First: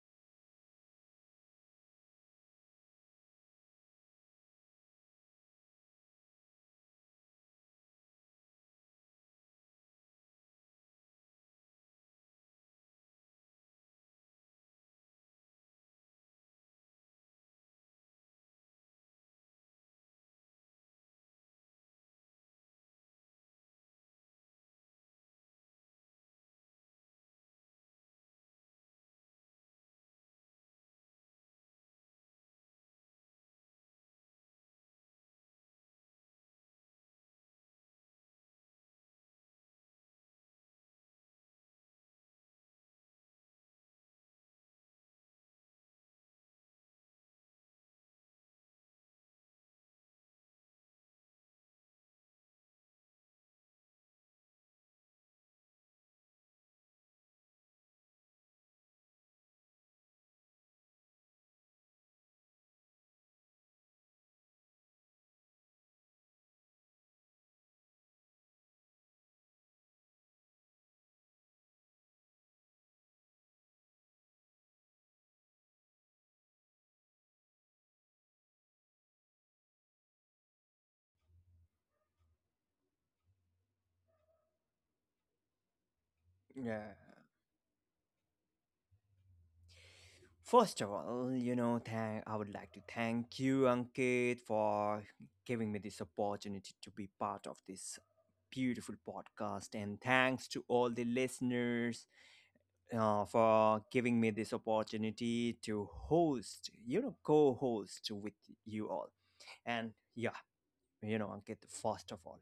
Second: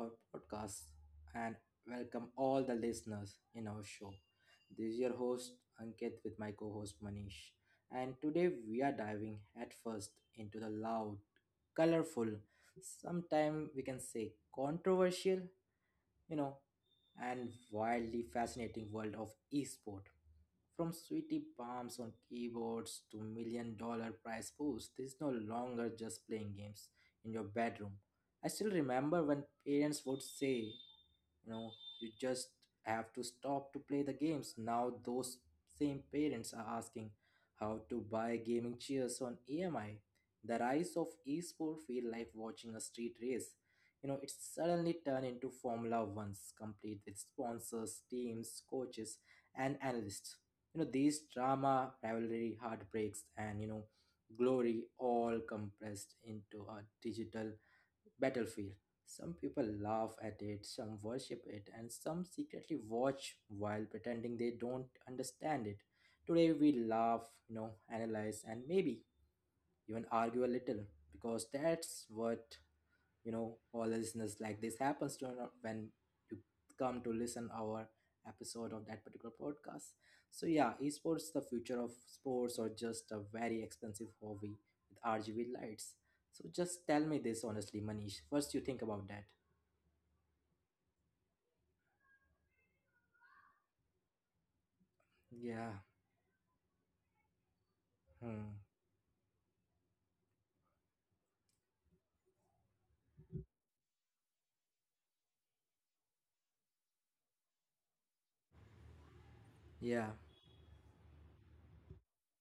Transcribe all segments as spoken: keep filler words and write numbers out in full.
our podcast and welcome all the listeners in our show. This is your host Ankit with my co-host Manish. And today we are diving at first into the loud, colorful, sometimes we can say controversial, you know and wildly fascinating world of esport. From sweetie palms on keyboards to million dollar prize pools, this is no longer just playing games in your bedroom. I still remember when parents would say, you know, you just have to stop to play the games. Now those same parents are asking how to buy gaming chairs on E M I. The rise of esport feel like watching a street race, you know, it's suddenly turned into Formula One's, complete with sponsors, teams, coaches, and analysts. You know, these drama, rivalry, heartbreaks, and, you know, glory all compressed into a digital battlefield. Some people laugh at it, some worship it, and some secretly watch while pretending they don't understand it. Today we laugh, you know, analyze, and maybe even argue a little because that's what you know all the listeners like this happens to not when you come to listen our episode of that particular podcast. So yeah, esports the future of sports or just a very expensive hobby with RGB lights? So Yeah. just tell me this honestly, Manish, first you think about that. First of all, you know, thank I would like to thank you, Ankit, for giving me Yeah. this opportunity to be part of this Hmm. beautiful podcast, and thanks to all the listeners uh, for giving me this opportunity to host, you know, co-host with you all. And Yeah. yeah, you know, Ankit, first of all.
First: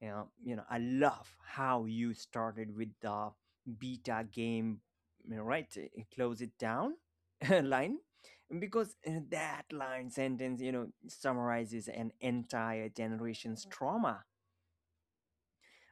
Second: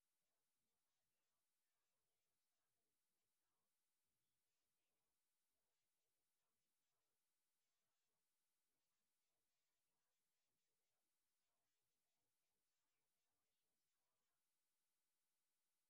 Yeah, you know, I love how you started with the beta game, you know, right? uh, Close it down line, because uh, that line sentence, you know, summarizes an entire generation's trauma.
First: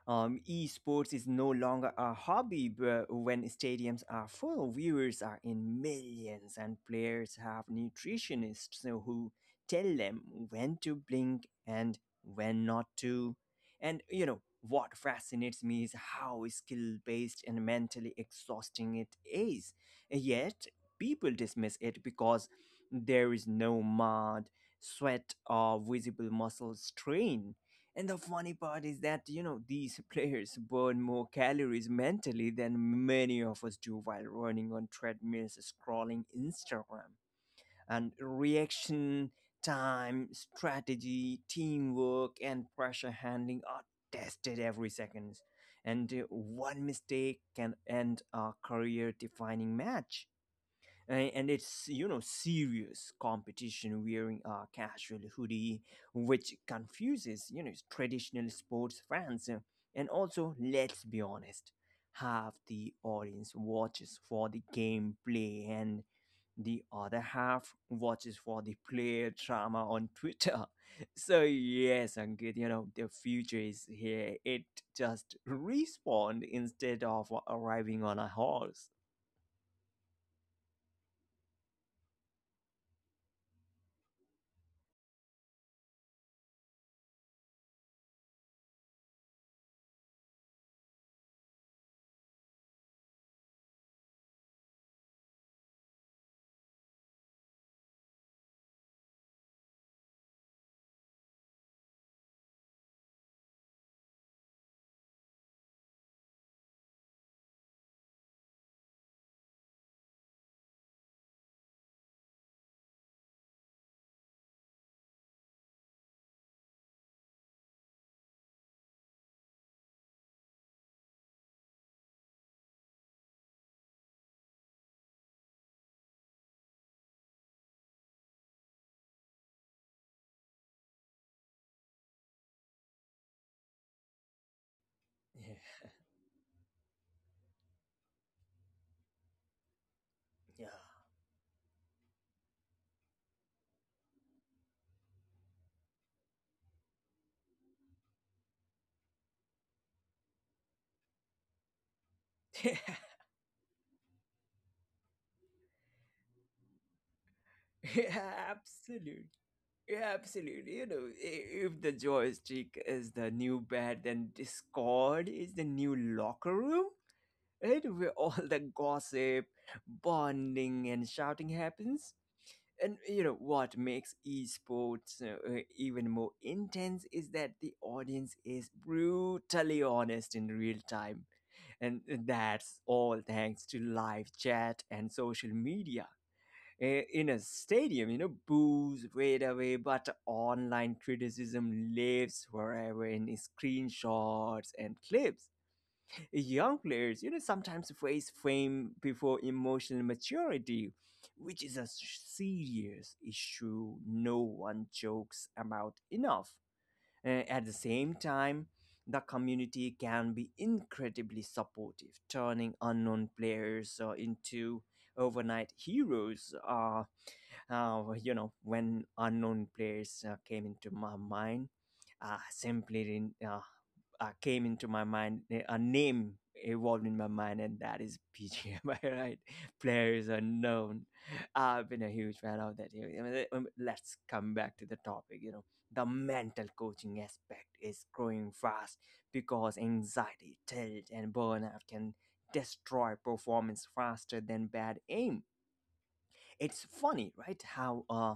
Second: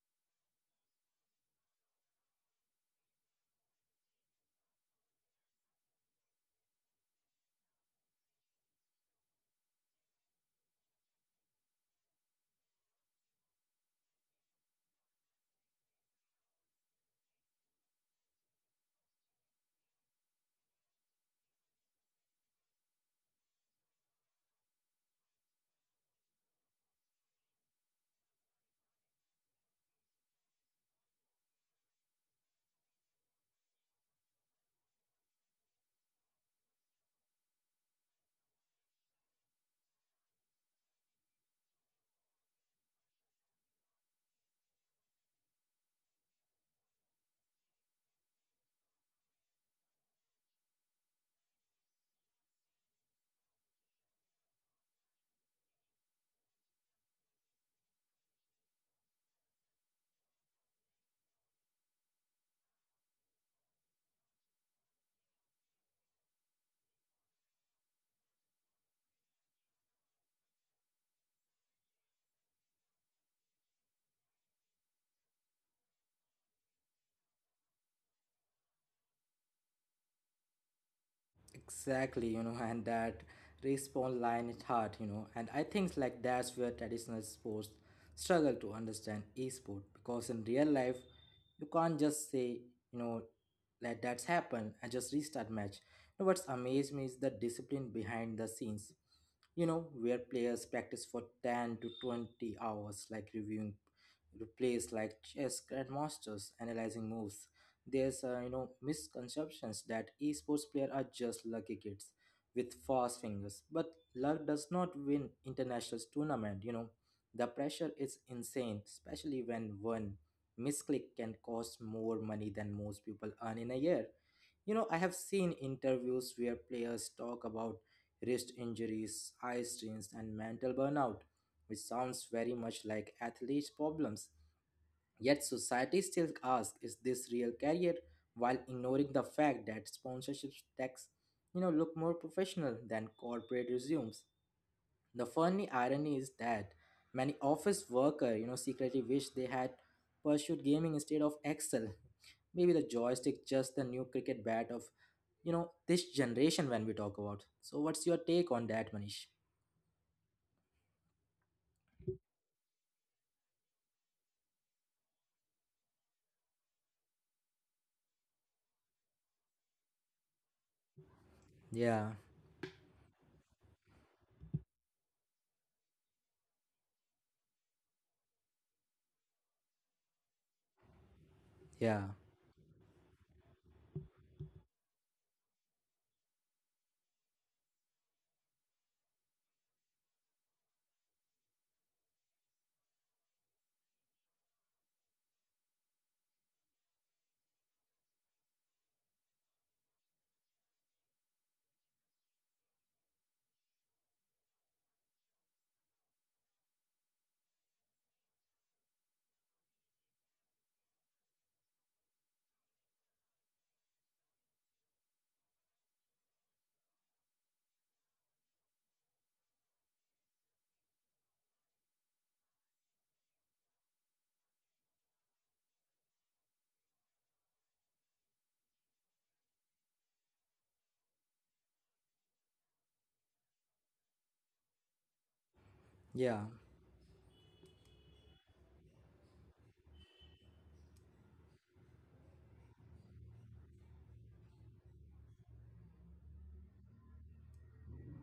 Um, esports is no longer a hobby but when stadiums are full, viewers are in millions, and players have nutritionists who tell them when to blink and when not to. And you know, what fascinates me is how skill based and mentally exhausting it is. Yet, people dismiss it because there is no mud, sweat, or visible muscle strain. And the funny part is that, you know, these players burn more calories mentally than many of us do while running on treadmills, scrolling Instagram. And reaction time, strategy, teamwork, and pressure handling are tested every second. And uh, one mistake can end a career defining match and, and it's, you know, serious competition wearing a casual hoodie, which confuses, you know, traditional sports fans. Uh, and also let's be honest, half the audience watches for the gameplay and the other half watches for the player drama on Twitter. So yes, Ankit, you know, the future is here, it just respawned instead of arriving on a horse. Exactly, you know, and that respawn line is hard, you know, and I think like that's where traditional sports struggle to understand esport because in real life you can't just say, you know, let that happen and just restart match. You know, what's amazed me is the discipline behind the scenes, you know, where players practice for ten to twenty hours, like reviewing replays like chess grandmasters, analyzing moves. There's uh, you know, misconceptions that esports players are just lucky kids with fast fingers, but luck does not win international tournament. You know, the pressure is insane, especially when one misclick can cost more money than most people earn in a year. You know, I have seen interviews where players talk about wrist injuries, eye strains and mental burnout, which sounds very much like athletes problems. Yet society still asks, is this real career? While ignoring the fact that sponsorship Yeah, tax, you know, look more professional than corporate resumes. The funny irony is that many office worker, you know, secretly wish they had pursued gaming instead of Excel. yeah. Maybe the joystick just the new cricket bat of, you know, this generation when we talk about. So what's your Yeah, take on absolutely. that, Manish? Yeah, absolutely. You know, i- if the joystick is the new bed, then Discord is the new locker room, right? Where all the gossip, bonding, and shouting happens. Yeah, And, you know, what makes esports uh, uh, even more intense is that the audience is brutally honest in real time. And uh, yeah, that's all thanks to live chat and social media. Eh, in a stadium, you know, boos fade away, but online criticism lives forever in screenshots and clips. Young players, you know, sometimes face fame before emotional maturity, which is a serious issue no one jokes about enough. Eh, at the same time, the community can be incredibly supportive, turning unknown players uh, into overnight heroes. Uh, uh, you know, when unknown players uh, came into my mind, uh, simply didn't, uh, uh, came into my mind, a name evolved in my mind and that is P G I, right? Players unknown, I've been a huge fan of that. I mean, um, let's come back to the topic. You know, the yeah, mental coaching aspect is growing fast because anxiety, tilt, and burnout can destroy performance faster than bad aim. It's funny, right? How uh,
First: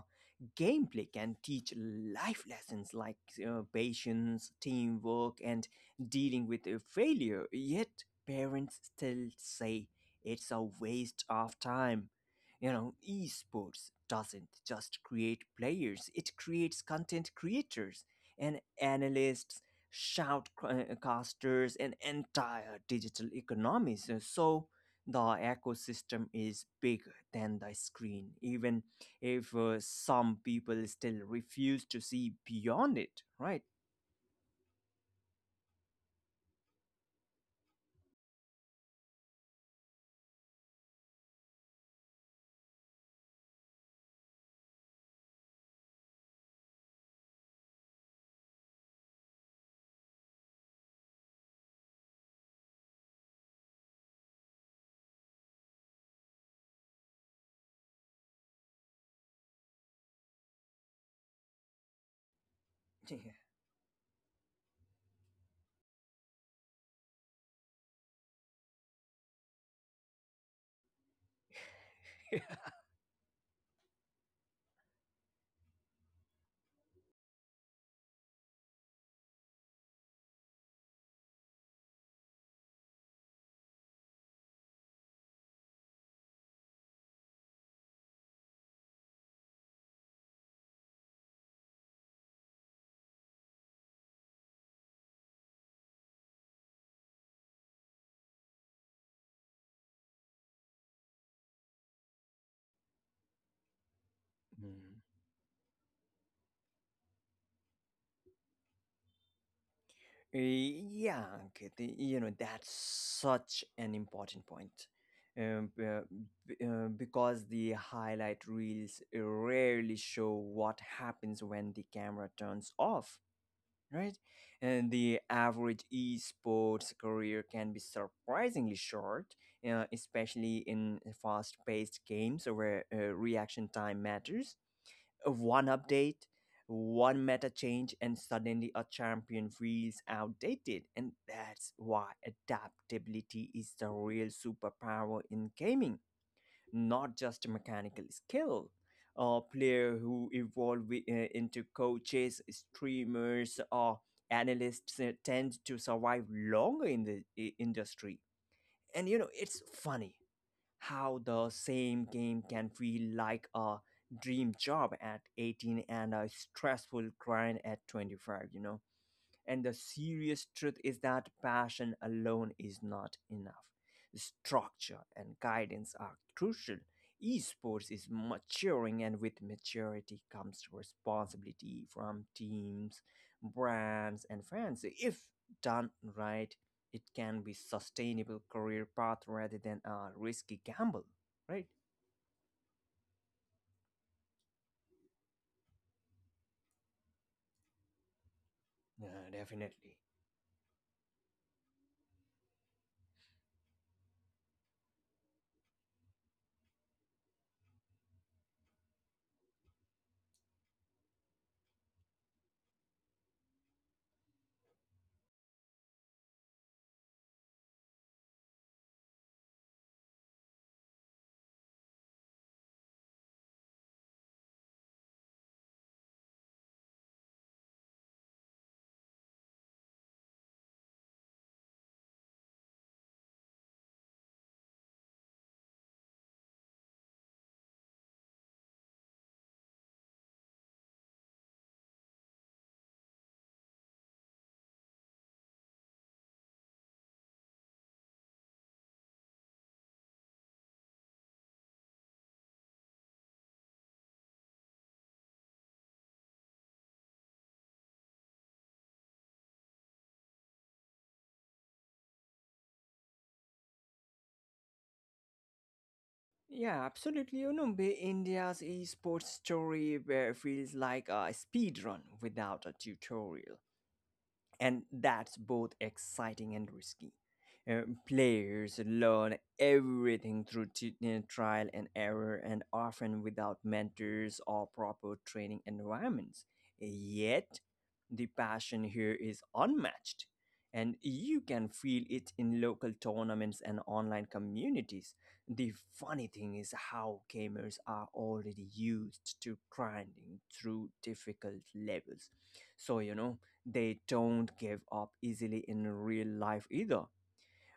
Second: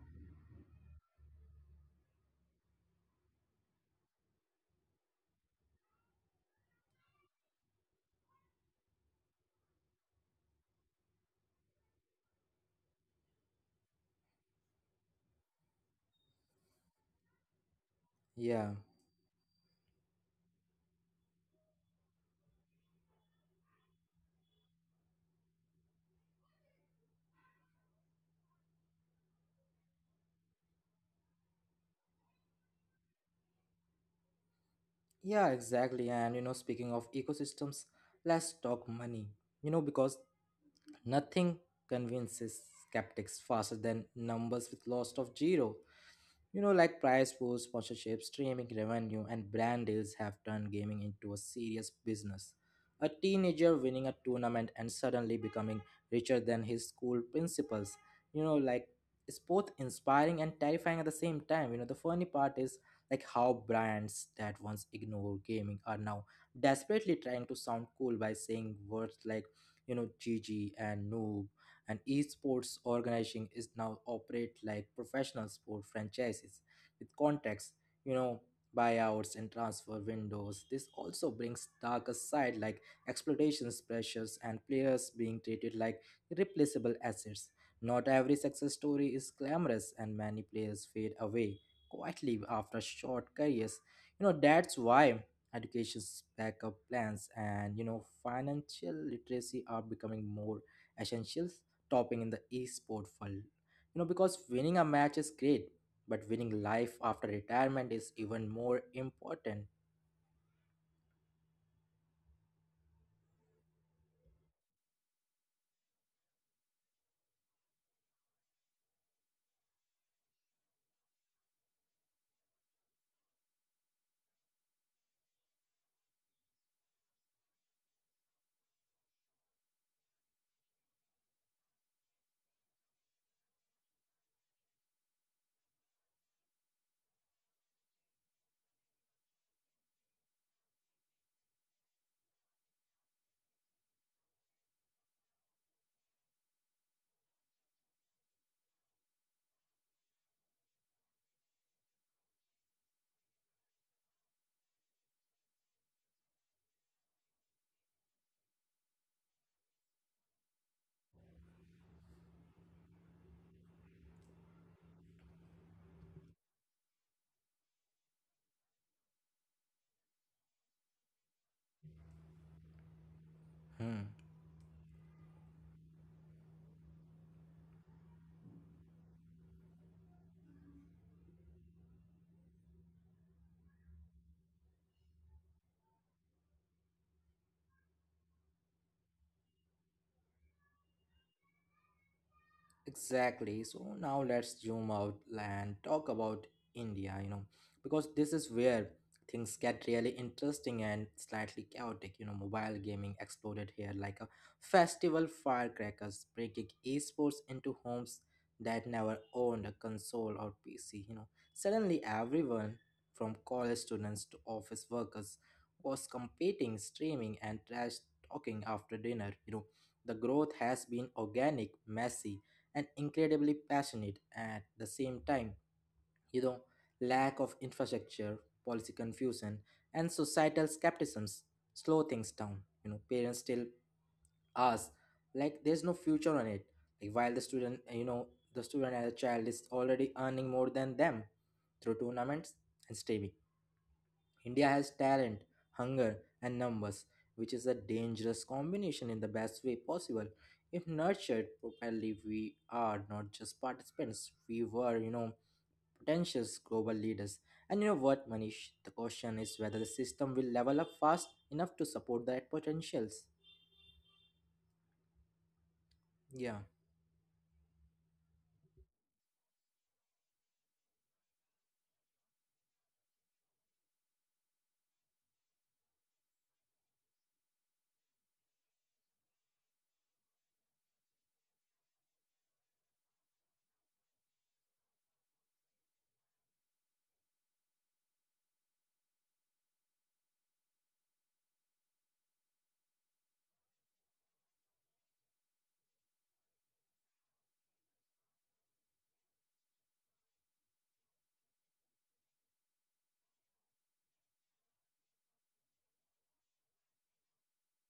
gameplay can teach life lessons like uh, patience, teamwork, and dealing with uh, failure. Yet parents still say it's a waste of time. You know, esports doesn't just create players; it creates content creators and yeah. analysts, shoutcasters, and entire digital economies. So the ecosystem is bigger than the screen, even if uh, some people still refuse to see beyond it, right? Yeah, exactly. And you know, speaking of ecosystems, let's talk money. You know, because nothing convinces skeptics faster than numbers with loss of zero. You know, like prize pools, sponsorships, streaming revenue, and brand deals have turned gaming into a serious business. A teenager winning a tournament and suddenly becoming richer than his school principals. You know, like it's both inspiring and terrifying at the same time. You know, the funny part is like how brands that once ignored gaming are now desperately trying to sound cool by saying words like, you know, G G and noob. And esports organizing is now operate like professional sport franchises with contracts, you know, buyouts and transfer windows. This also brings darker side like exploitations pressures and players being treated like replaceable assets. Not every success story is glamorous and many players fade away quietly after short careers. You know, that's why education's backup plans and you know financial literacy are becoming more essentials topping in the esport world. You know, because winning a Mm. match is great, but winning life after retirement is even more important. Eh, Yeah, Ankit, y- you know, that's such an important point. Um, uh, b- uh, because the highlight reels rarely show what happens when the camera turns off, right? And the average esports career can be surprisingly short, uh, especially in fast paced games where uh, reaction time matters. Uh, One update, one meta change, and suddenly a champion feels outdated. And that's why adaptability is the real superpower in gaming, not just a mechanical skill. A player who evolve wi- uh, into coaches, streamers, or analysts uh, tend to survive longer in the i- industry. And you know, it's funny how the same game can feel like a dream job at eighteen and a stressful grind at twenty-five, you know, and the serious truth is that passion alone is not enough. Hmm. Structure and guidance are crucial. Esports is maturing, and with maturity comes responsibility from teams, brands, and fans. If done right, it can be sustainable career path rather than a risky gamble, right? Exactly. So now let's zoom out and talk about India, you know, because this is where Yeah, things get really definitely. interesting and slightly chaotic. You know, mobile gaming exploded here like a festival firecrackers, breaking esports into homes that never owned a console or P C. You know, suddenly everyone from college students to office workers was competing, streaming, and trash talking after dinner. You know, the growth has been organic, messy and incredibly passionate at the same time. You know, lack of infrastructure, policy confusion, and societal skepticisms slow things down. You know, parents still us like there's no future on it, like while the student uh, you know the student as a child is already earning more than them through tournaments and streaming. India has talent, hunger, and numbers, which is a dangerous combination in the best way possible. If nurtured properly, we are not just participants, we were, you know, potential global leaders. And you know what, Manish? The question is whether the system will level up fast enough to support that potentials. Yeah. Yeah, absolutely. You know, be- India's esports story where feels like a speed run without a tutorial, and that's both exciting and risky. Uh, players learn everything through t- uh, trial and error, and often without mentors or proper training environments. Yet, the passion here is unmatched, and you can feel it in local tournaments and online communities. The funny thing is how gamers are already used to grinding through difficult levels. So, you know, they don't give up easily in real life either.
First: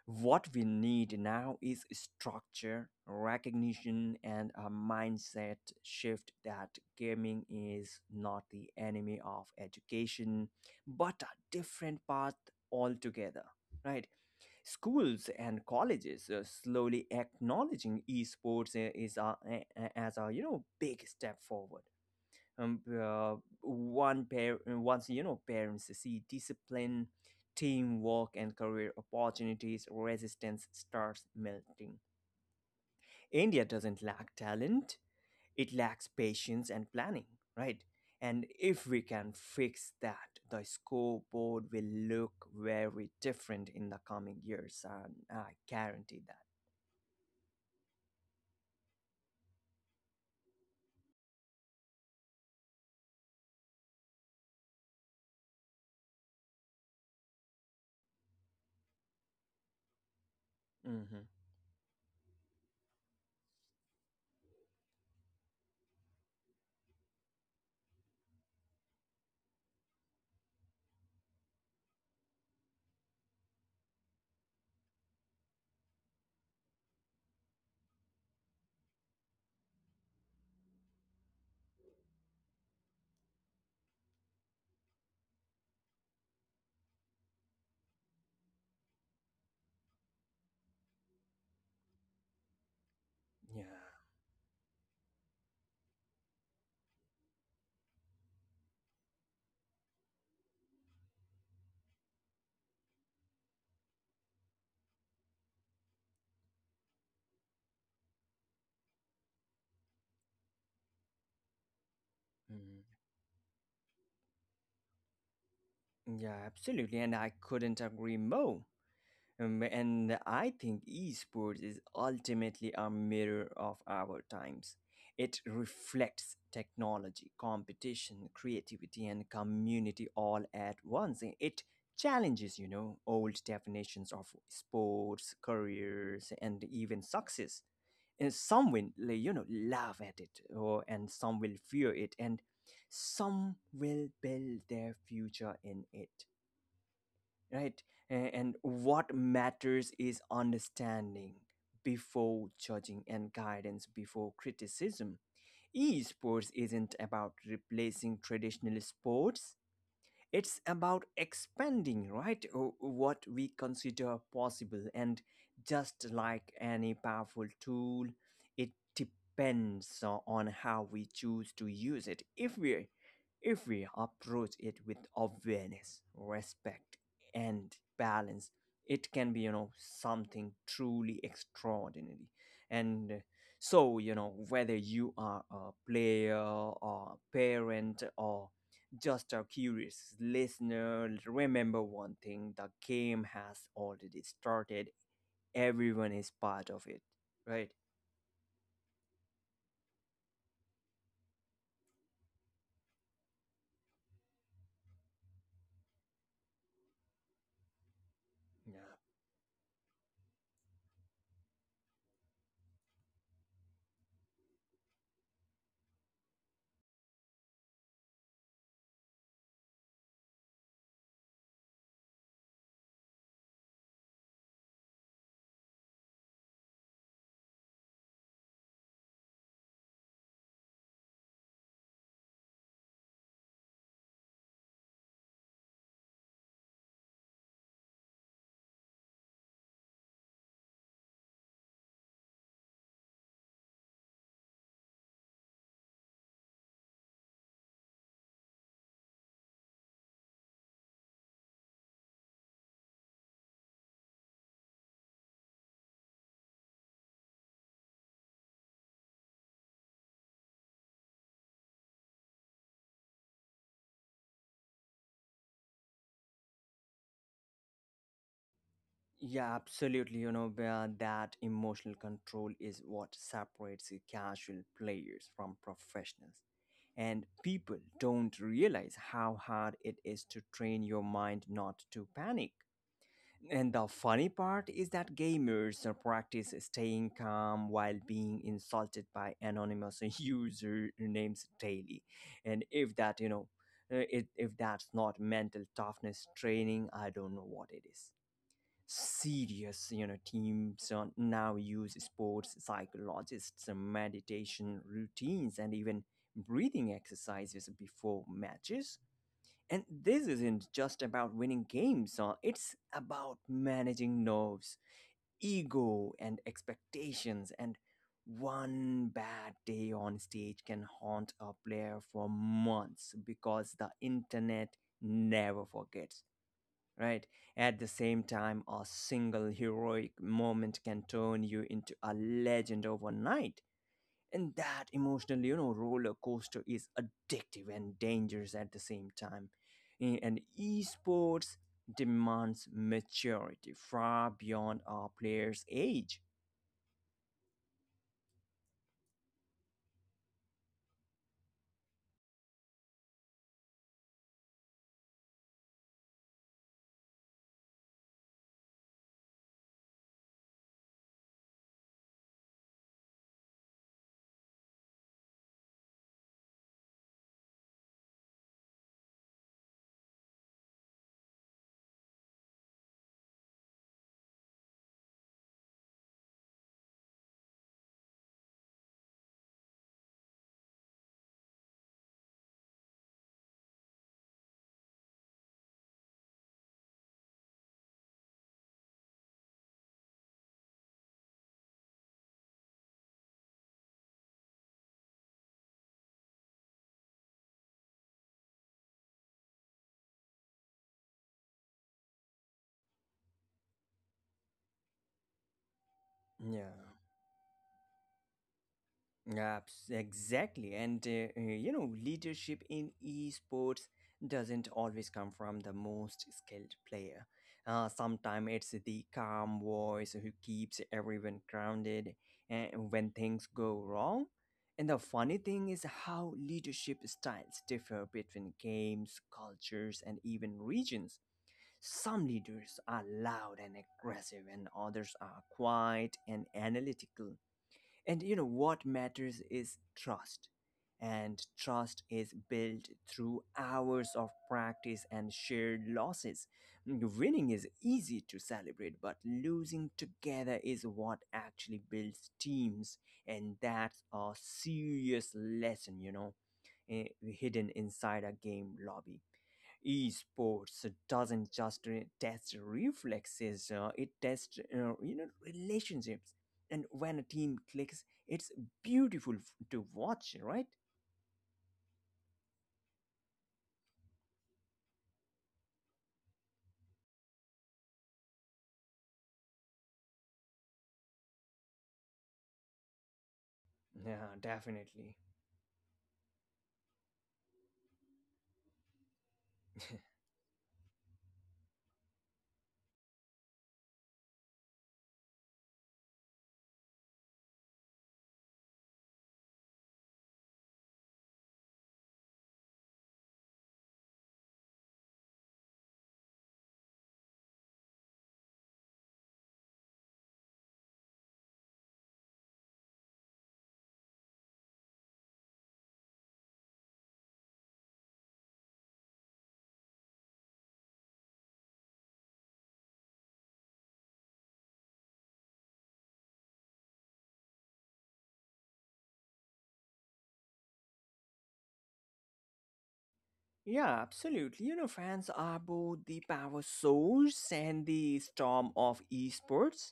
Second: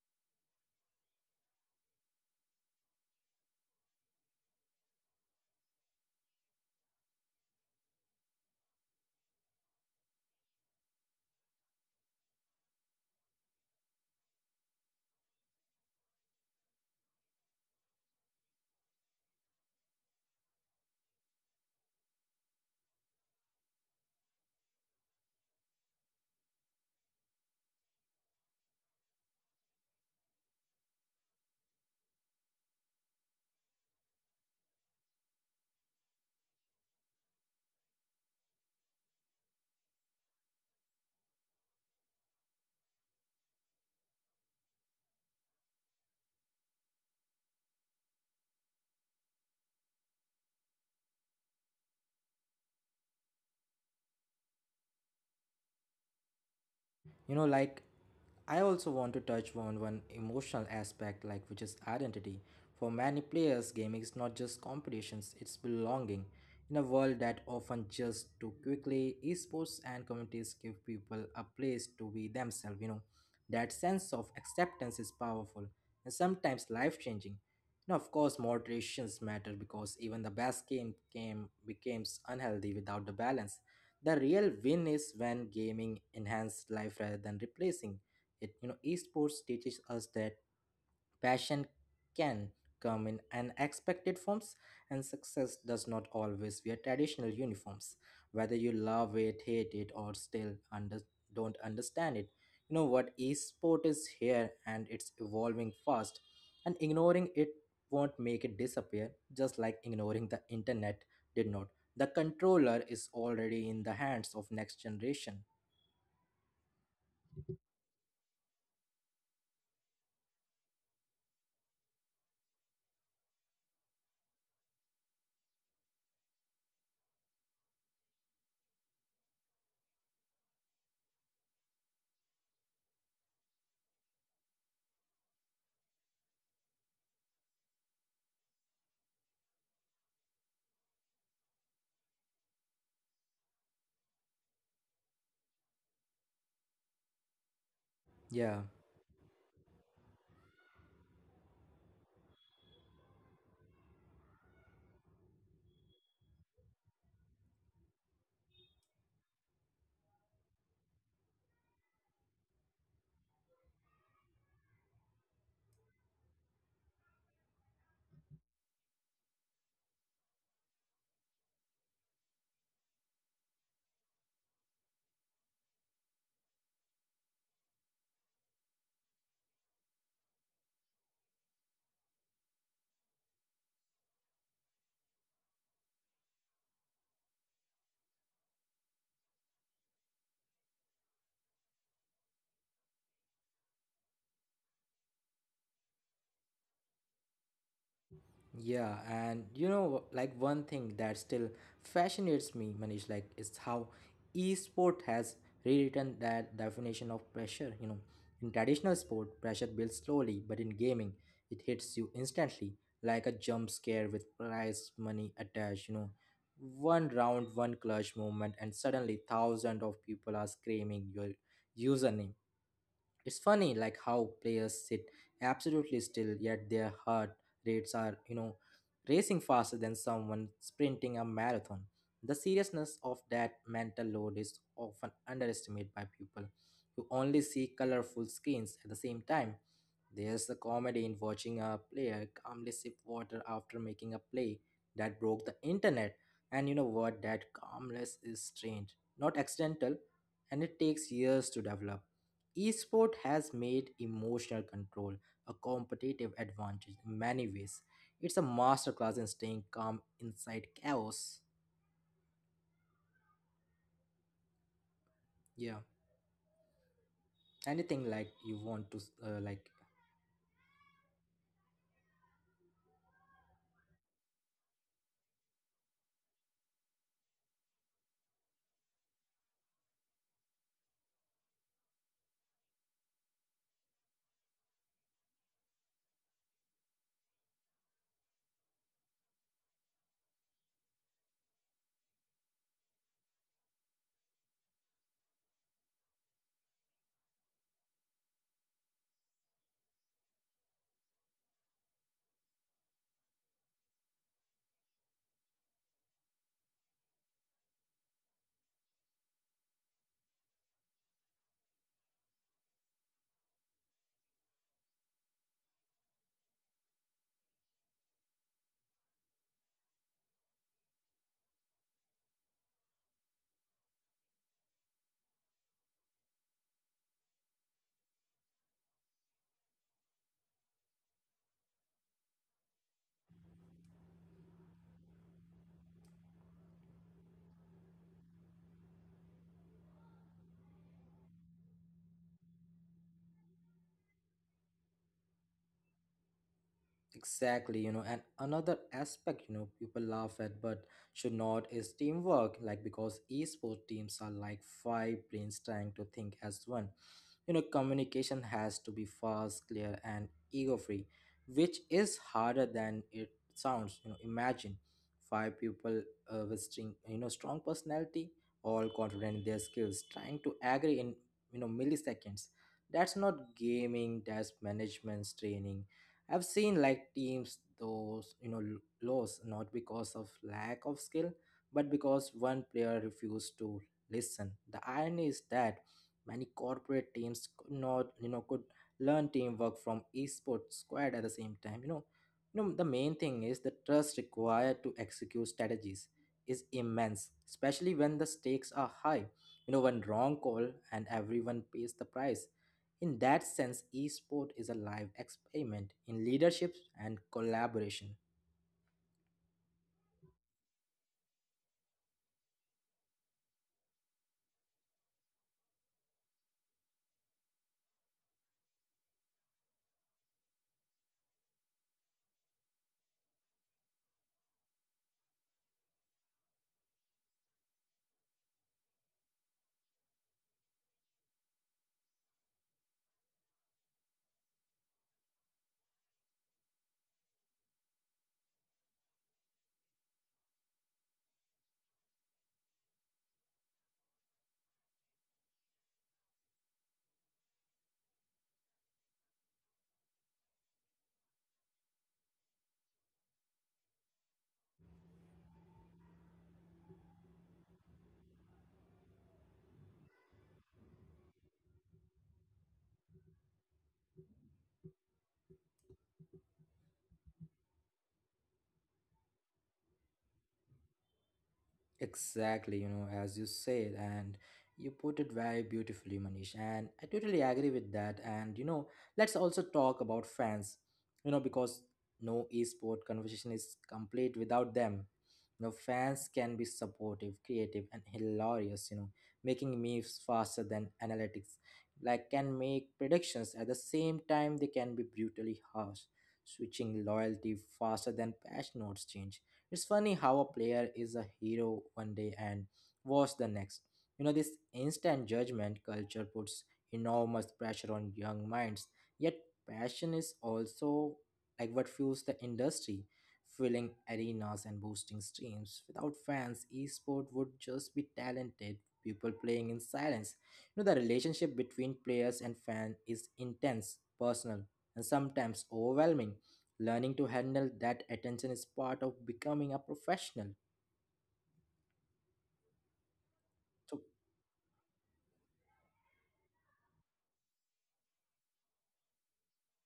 What we need now is structure, recognition, and a mindset shift that gaming is not the enemy of education, but a different path altogether, right? Schools and colleges uh, slowly acknowledging esports uh, is a, a- a- as a, you know, big step forward. Um, uh, one pair Once, you know, parents see discipline, teamwork, and career opportunities, resistance starts melting. India doesn't lack talent, it lacks patience and planning, right? And if we can fix that, the scoreboard will look very different in the coming years, and I guarantee that. You know, like I also want to touch on one emotional Hmm. aspect, like, which is identity. For many players gaming is not just competitions, it's belonging in a world that often just too quickly. Esports and communities give people a place to be themselves, you know. That sense of acceptance is powerful and sometimes life changing. Now of course moderations matter because even the best game game becomes unhealthy without the balance. The real win is when gaming enhanced life rather than replacing it. You know, esports teaches us that passion can come in Yeah. unexpected forms, and success does not always wear traditional uniforms. Whether you love it, hate it, or still under don't understand it, you know what, esport is here and it's evolving fast, and ignoring it won't make it disappear, just like ignoring the internet did not. The Mhm. controller is already in the hands of next generation. Yeah, absolutely, and I couldn't agree more. Um, and I think esports is ultimately a mirror of our times. It reflects technology, competition, creativity, and community all at once. I- It challenges, you know, old definitions of sports, careers, and even success. And some will, like, you know, laugh at it, or, and some will fear it, and some will build their future in it, right? A- and Yeah. what matters is understanding before judging, and guidance before criticism. Esports isn't about replacing traditional sports, it's about expanding, right, o- what we consider possible. And just like any powerful tool, it depends o- on how we choose to use it. If we if we approach it with awareness, respect, and balance, it can be, you know, something truly extraordinary. And uh, so you know, whether you are a player or a parent or just our curious listener, remember one thing: the game has already started. Everyone is part of it, right? Yeah, and you know, like one thing that still fascinates me, Manish, like is how esport has rewritten that definition of pressure. You know, in traditional Yeah. sport, pressure builds slowly, but in gaming, it hits you instantly, like a jump scare with prize money attached. You know, one round, one clutch moment, and suddenly thousands of people are screaming your username. It's funny, like how players sit absolutely still, yet their heart rates are, you know, racing faster than someone sprinting a marathon. The seriousness of that mental load is often underestimated by people who only see colorful screens at the same time. There's the comedy in watching a player calmly sip water after making a play that broke the internet. And you know what? That calmness is strange, not accidental, and it takes years to develop. Esport has made emotional control a competitive advantage in many ways. It's a masterclass in staying calm inside chaos. Yeah, anything like you want to, uh, Yeah, like, absolutely. You know, where that emotional control is what separates the casual players from professionals. And people don't realize how hard it is to train your mind not to panic. And the funny part is that gamers uh, practice staying calm while being insulted by anonymous usernames daily. And if that, you know, uh, if, if that's not mental toughness training, I don't know what it is. Serious, you know, teams uh, now use sports psychologists, uh, meditation routines, and even breathing exercises before matches. And this isn't just about winning games, uh, it's about managing nerves, ego, and expectations. And one bad day on stage can haunt a player for months because the internet never forgets, right? At the same time, a single heroic moment can turn you into a legend overnight. And that emotional, you know, roller coaster is addictive and dangerous at the same time. A- And esports demands maturity far beyond our players' age. exactly, you know. And another aspect, you know, people laugh at but should not is teamwork, like, because esports teams are like five brains trying to think as one. You know, communication has to be fast, clear and ego free, which is harder than it sounds. You know, imagine five people uh, with string, you know strong personality, all confident in their skills, trying to agree in you know milliseconds. That's not gaming, that's management training. I've seen like teams those you know l- lose not because of lack of skill but because one player refused to listen. The irony is that many corporate teams could not, you know, could learn teamwork from esports squad at the same time. You know, you know, the main thing is the trust required to execute strategies is immense, especially when the stakes are high. You know, one wrong call and everyone pays the price. In that sense, esport is a live experiment in Yeah. leadership and collaboration. Abs- Exactly. And, uh, uh, you know, leadership in esports doesn't always come from the most skilled player. Uh, Sometimes it's the calm voice who keeps everyone grounded and when things go wrong. And the funny thing is how leadership styles differ between games, cultures, and even regions. Some leaders are loud and aggressive, and others are quiet and analytical, and you know what matters is trust. And trust is built through hours of practice and shared losses. Winning is easy to celebrate, but losing together is what actually builds teams. And that's a serious lesson, you know, eh, hidden inside a game lobby. Esports doesn't just uh, test reflexes, uh, it tests, uh, you know, relationships. And when a team clicks, it's beautiful f- to watch, right? Exactly, you know, as you said, and you put it very beautifully, Manish, and I totally agree with that. And you know, let's also talk about fans, you know, because no esport conversation is complete Yeah, without them. definitely. You know, fans can be supportive, creative, and hilarious, you know, making memes faster than analytics, like, can make predictions at the same time. They can be brutally harsh, switching loyalty faster than patch notes change. It's funny how a player is a hero one day and was the next. You know, this instant judgment culture puts enormous pressure on young minds. Yet, passion is also like what fuels the industry, filling arenas and boosting streams. Without fans, esport would just be talented people playing in silence. You know, the relationship between players and fan is intense, personal, and sometimes overwhelming. Learning to handle that attention is part of becoming a professional. Yeah, So absolutely, you know, fans are both the power source and the storm of esports.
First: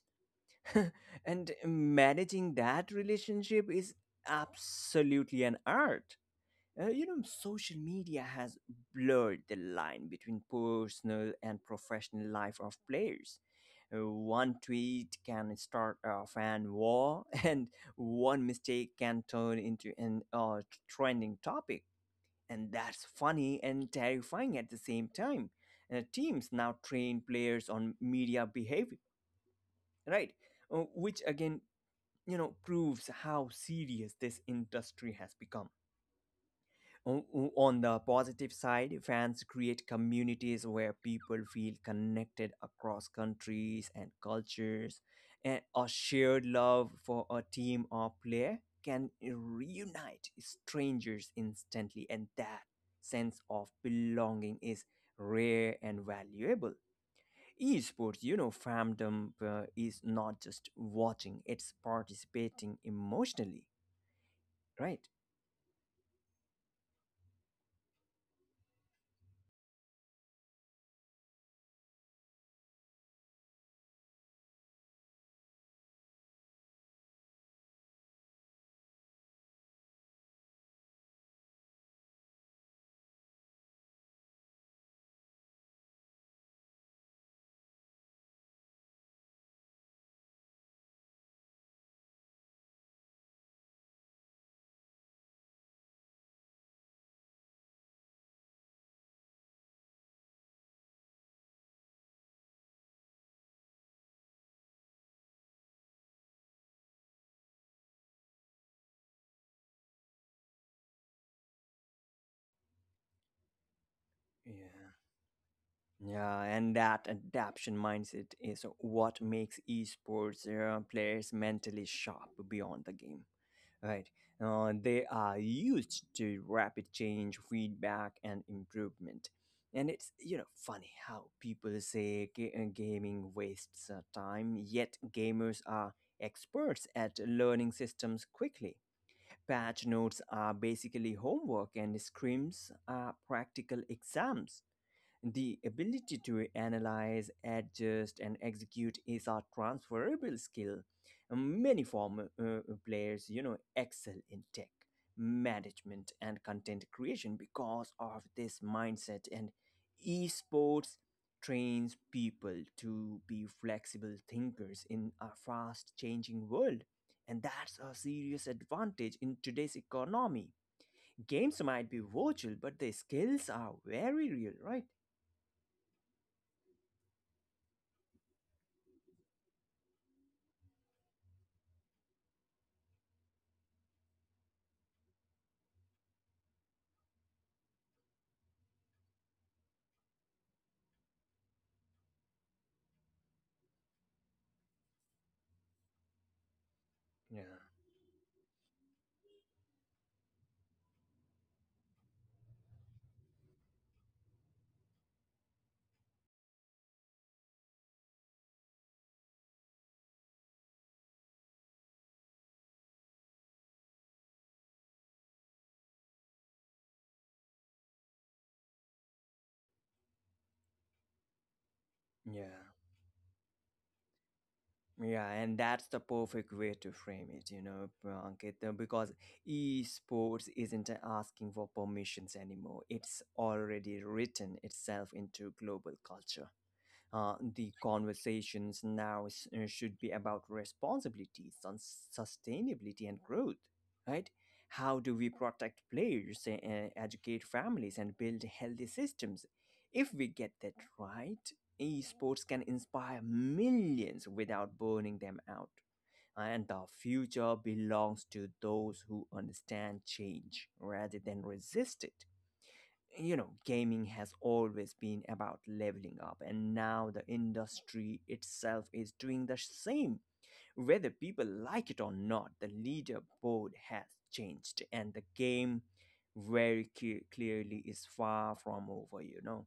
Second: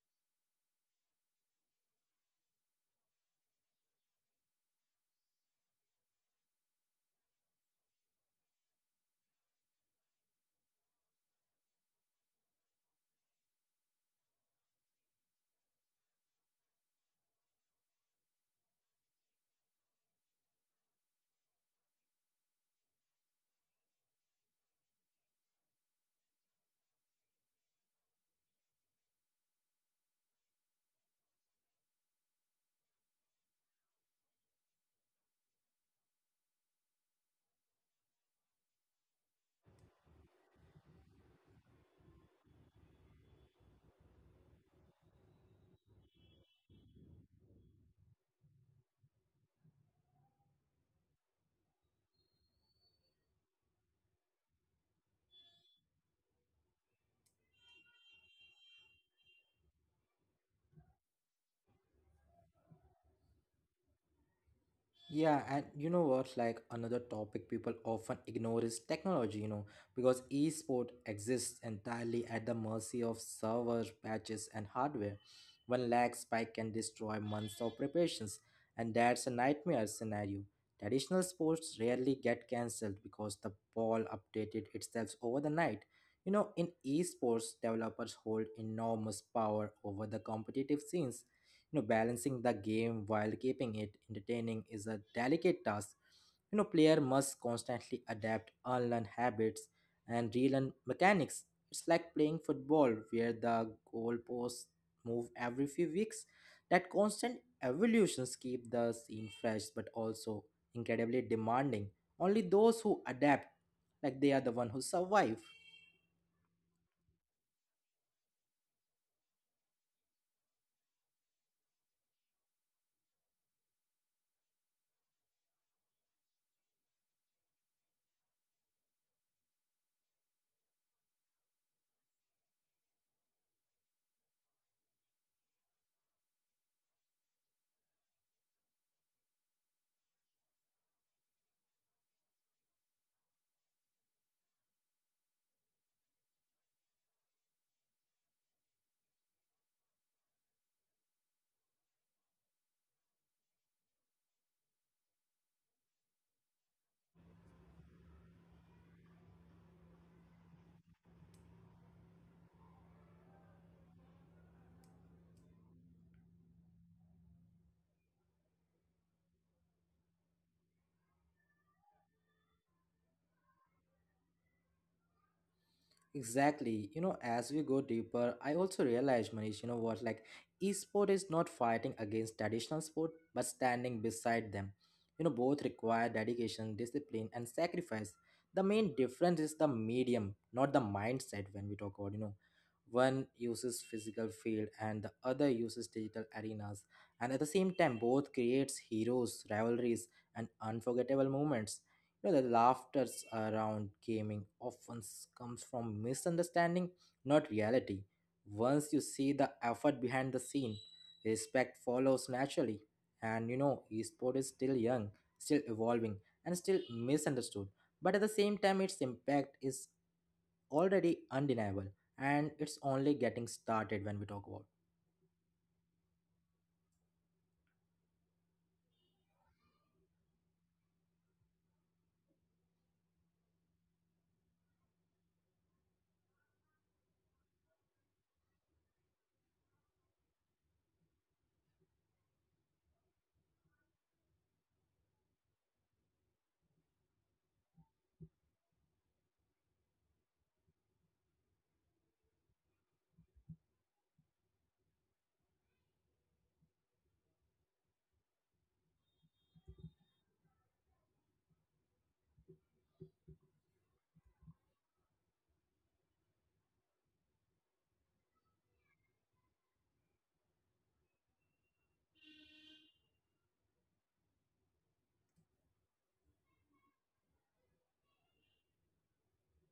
And managing that relationship is absolutely an art. Uh, you know, social media has blurred the line between personal and professional life of players. Uh, one tweet can start a fan war, and one mistake can turn into an uh, trending topic. And that's funny and terrifying at the same time. Uh, teams now train players on media behavior, right? Uh, which again, you know, proves how serious this industry has become. O- On the positive side, fans create communities where people feel connected across countries and cultures, and a shared love for a team or player can reunite strangers instantly, and that sense of belonging is rare and valuable. Esports, you know, fandom uh, is not just watching, it's participating emotionally, right? yeah, and you know what? Like another topic people often ignore is technology, you know, because esport exists entirely at the mercy of server patches and hardware. One lag spike can destroy months of preparations, and that's a nightmare scenario. Traditional sports rarely get cancelled because the ball updated itself over the night. You know, in esports, developers hold enormous power over the competitive scenes. You know, balancing the game while keeping it entertaining is a delicate task. You know, player must constantly adapt, unlearn habits, and relearn mechanics. It's like playing football where the goalposts move every few weeks. That constant evolutions keep the scene fresh but also incredibly demanding. Only those who adapt, like they are the one who Yeah. survive. Yeah, and that adaptation mindset is what makes esports uh, players mentally sharp beyond the game, right? Uh, they are used to rapid change, feedback, and improvement. And it's you know funny how people say ga- uh, gaming wastes uh, time, yet gamers are experts at learning systems quickly. Patch notes are basically homework, and scrims are practical exams. The ability to analyze, adjust, and execute is a transferable skill. Many former uh, players, you know, excel in tech management and content creation because of this mindset. And esports trains people to be flexible thinkers in a fast changing world. And that's a serious advantage in today's economy. Games might be virtual, but the skills are very real, right? Exactly. You know, as we go deeper, I also realized, Manish, you know what, like esport is not fighting against traditional sport, but standing beside them. You know, both require dedication, discipline, and sacrifice. The main difference is the medium, not the mindset when we talk about, you know, one uses physical field and the other uses digital arenas. And at the Yeah. same time, both creates heroes, rivalries, and unforgettable moments. You know, the laughter around gaming often s- comes from misunderstanding, not reality. Once you see the effort behind the scene, respect follows naturally. And you know, esport is still young, still evolving, and still misunderstood. But at the same time, its impact is already undeniable, and Yeah, it's only getting started when we talk about it. yeah, and that's the perfect way to frame it, you know, Ankit, uh, because esports isn't asking for permissions anymore. It's already written itself into global culture. Uh, the conversations now s- uh, should be about responsibilities, sus- sustainability, and growth, right? How do we protect players, uh, uh, educate families, and build healthy systems? If we get that right, esports can inspire millions without burning them out. And the future belongs to those who understand change rather than resist it. You know, gaming has always been about leveling up, and now the industry itself is doing the same. Whether people like it or not, the leaderboard has changed, and the game very clear- clearly is far from over, you know.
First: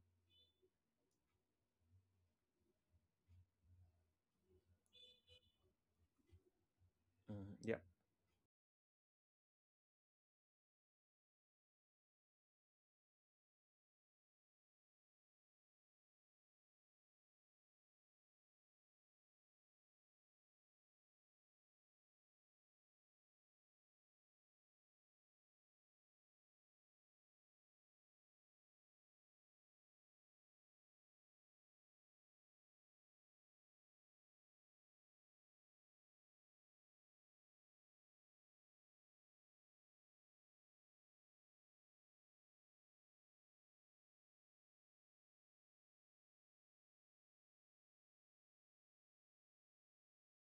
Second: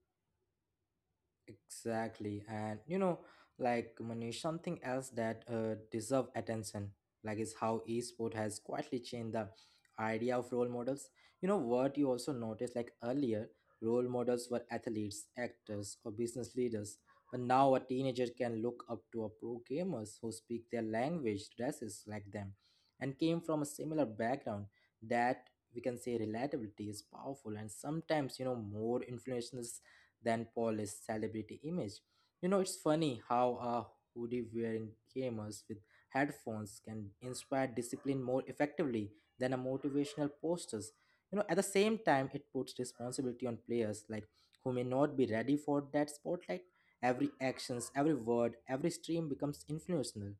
Exactly. And you know, like Manish, something else that uh, deserve attention, like is Mhm, yeah. how esport has quietly changed the idea of role models. You know what you also noticed like earlier, role models were athletes, actors, or business leaders. But now a teenager can look up to a pro gamers who speak their language, dresses like them, and came from a similar background that we can say relatability is powerful and sometimes you know more influential than Paul's celebrity image. You know, it's funny how a hoodie wearing gamers with headphones can inspire discipline more effectively than a motivational posters. You know, at the same time, it puts responsibility on players like who may not be ready for that spotlight. Every actions, every word, every stream becomes influential.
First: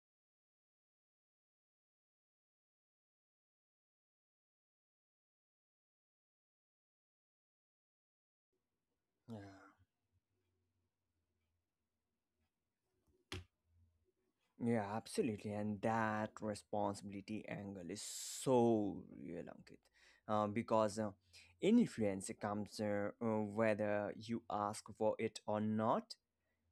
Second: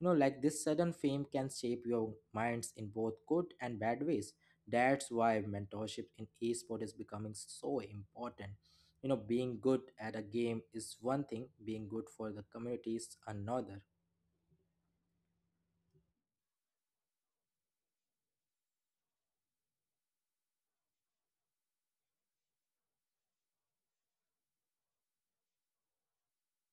You know, like this sudden fame can shape your minds in both good and bad ways. That's why mentorship in esports is becoming so important. You know, being yeah good at a game is one thing, being good for the community is another. yeah absolutely, and that responsibility angle is so real, Ankit. Uh, because uh, Influence comes uh, uh, whether you ask for it or not.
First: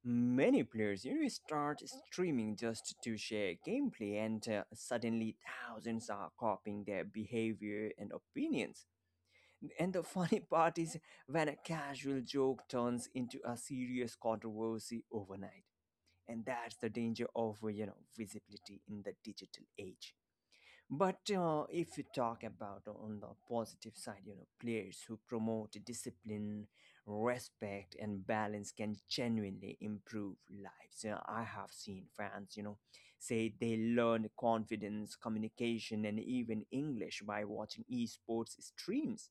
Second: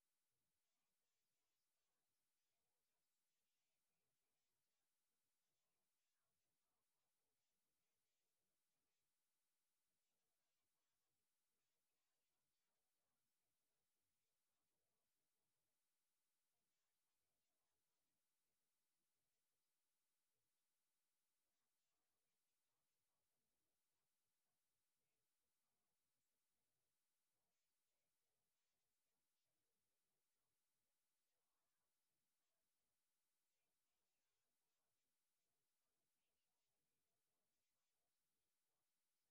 Many players, you know, start streaming just to share gameplay, and uh, suddenly thousands are copying their behavior and opinions. And the funny part is when a casual joke turns into a serious controversy overnight. And that's the danger of, uh, you know, visibility in the digital age. But uh, if you talk about on the positive side, you know, players who promote discipline, respect, and balance can genuinely improve lives. Uh, I have seen fans, you know, say they learn confidence, communication, and even English by watching esports streams,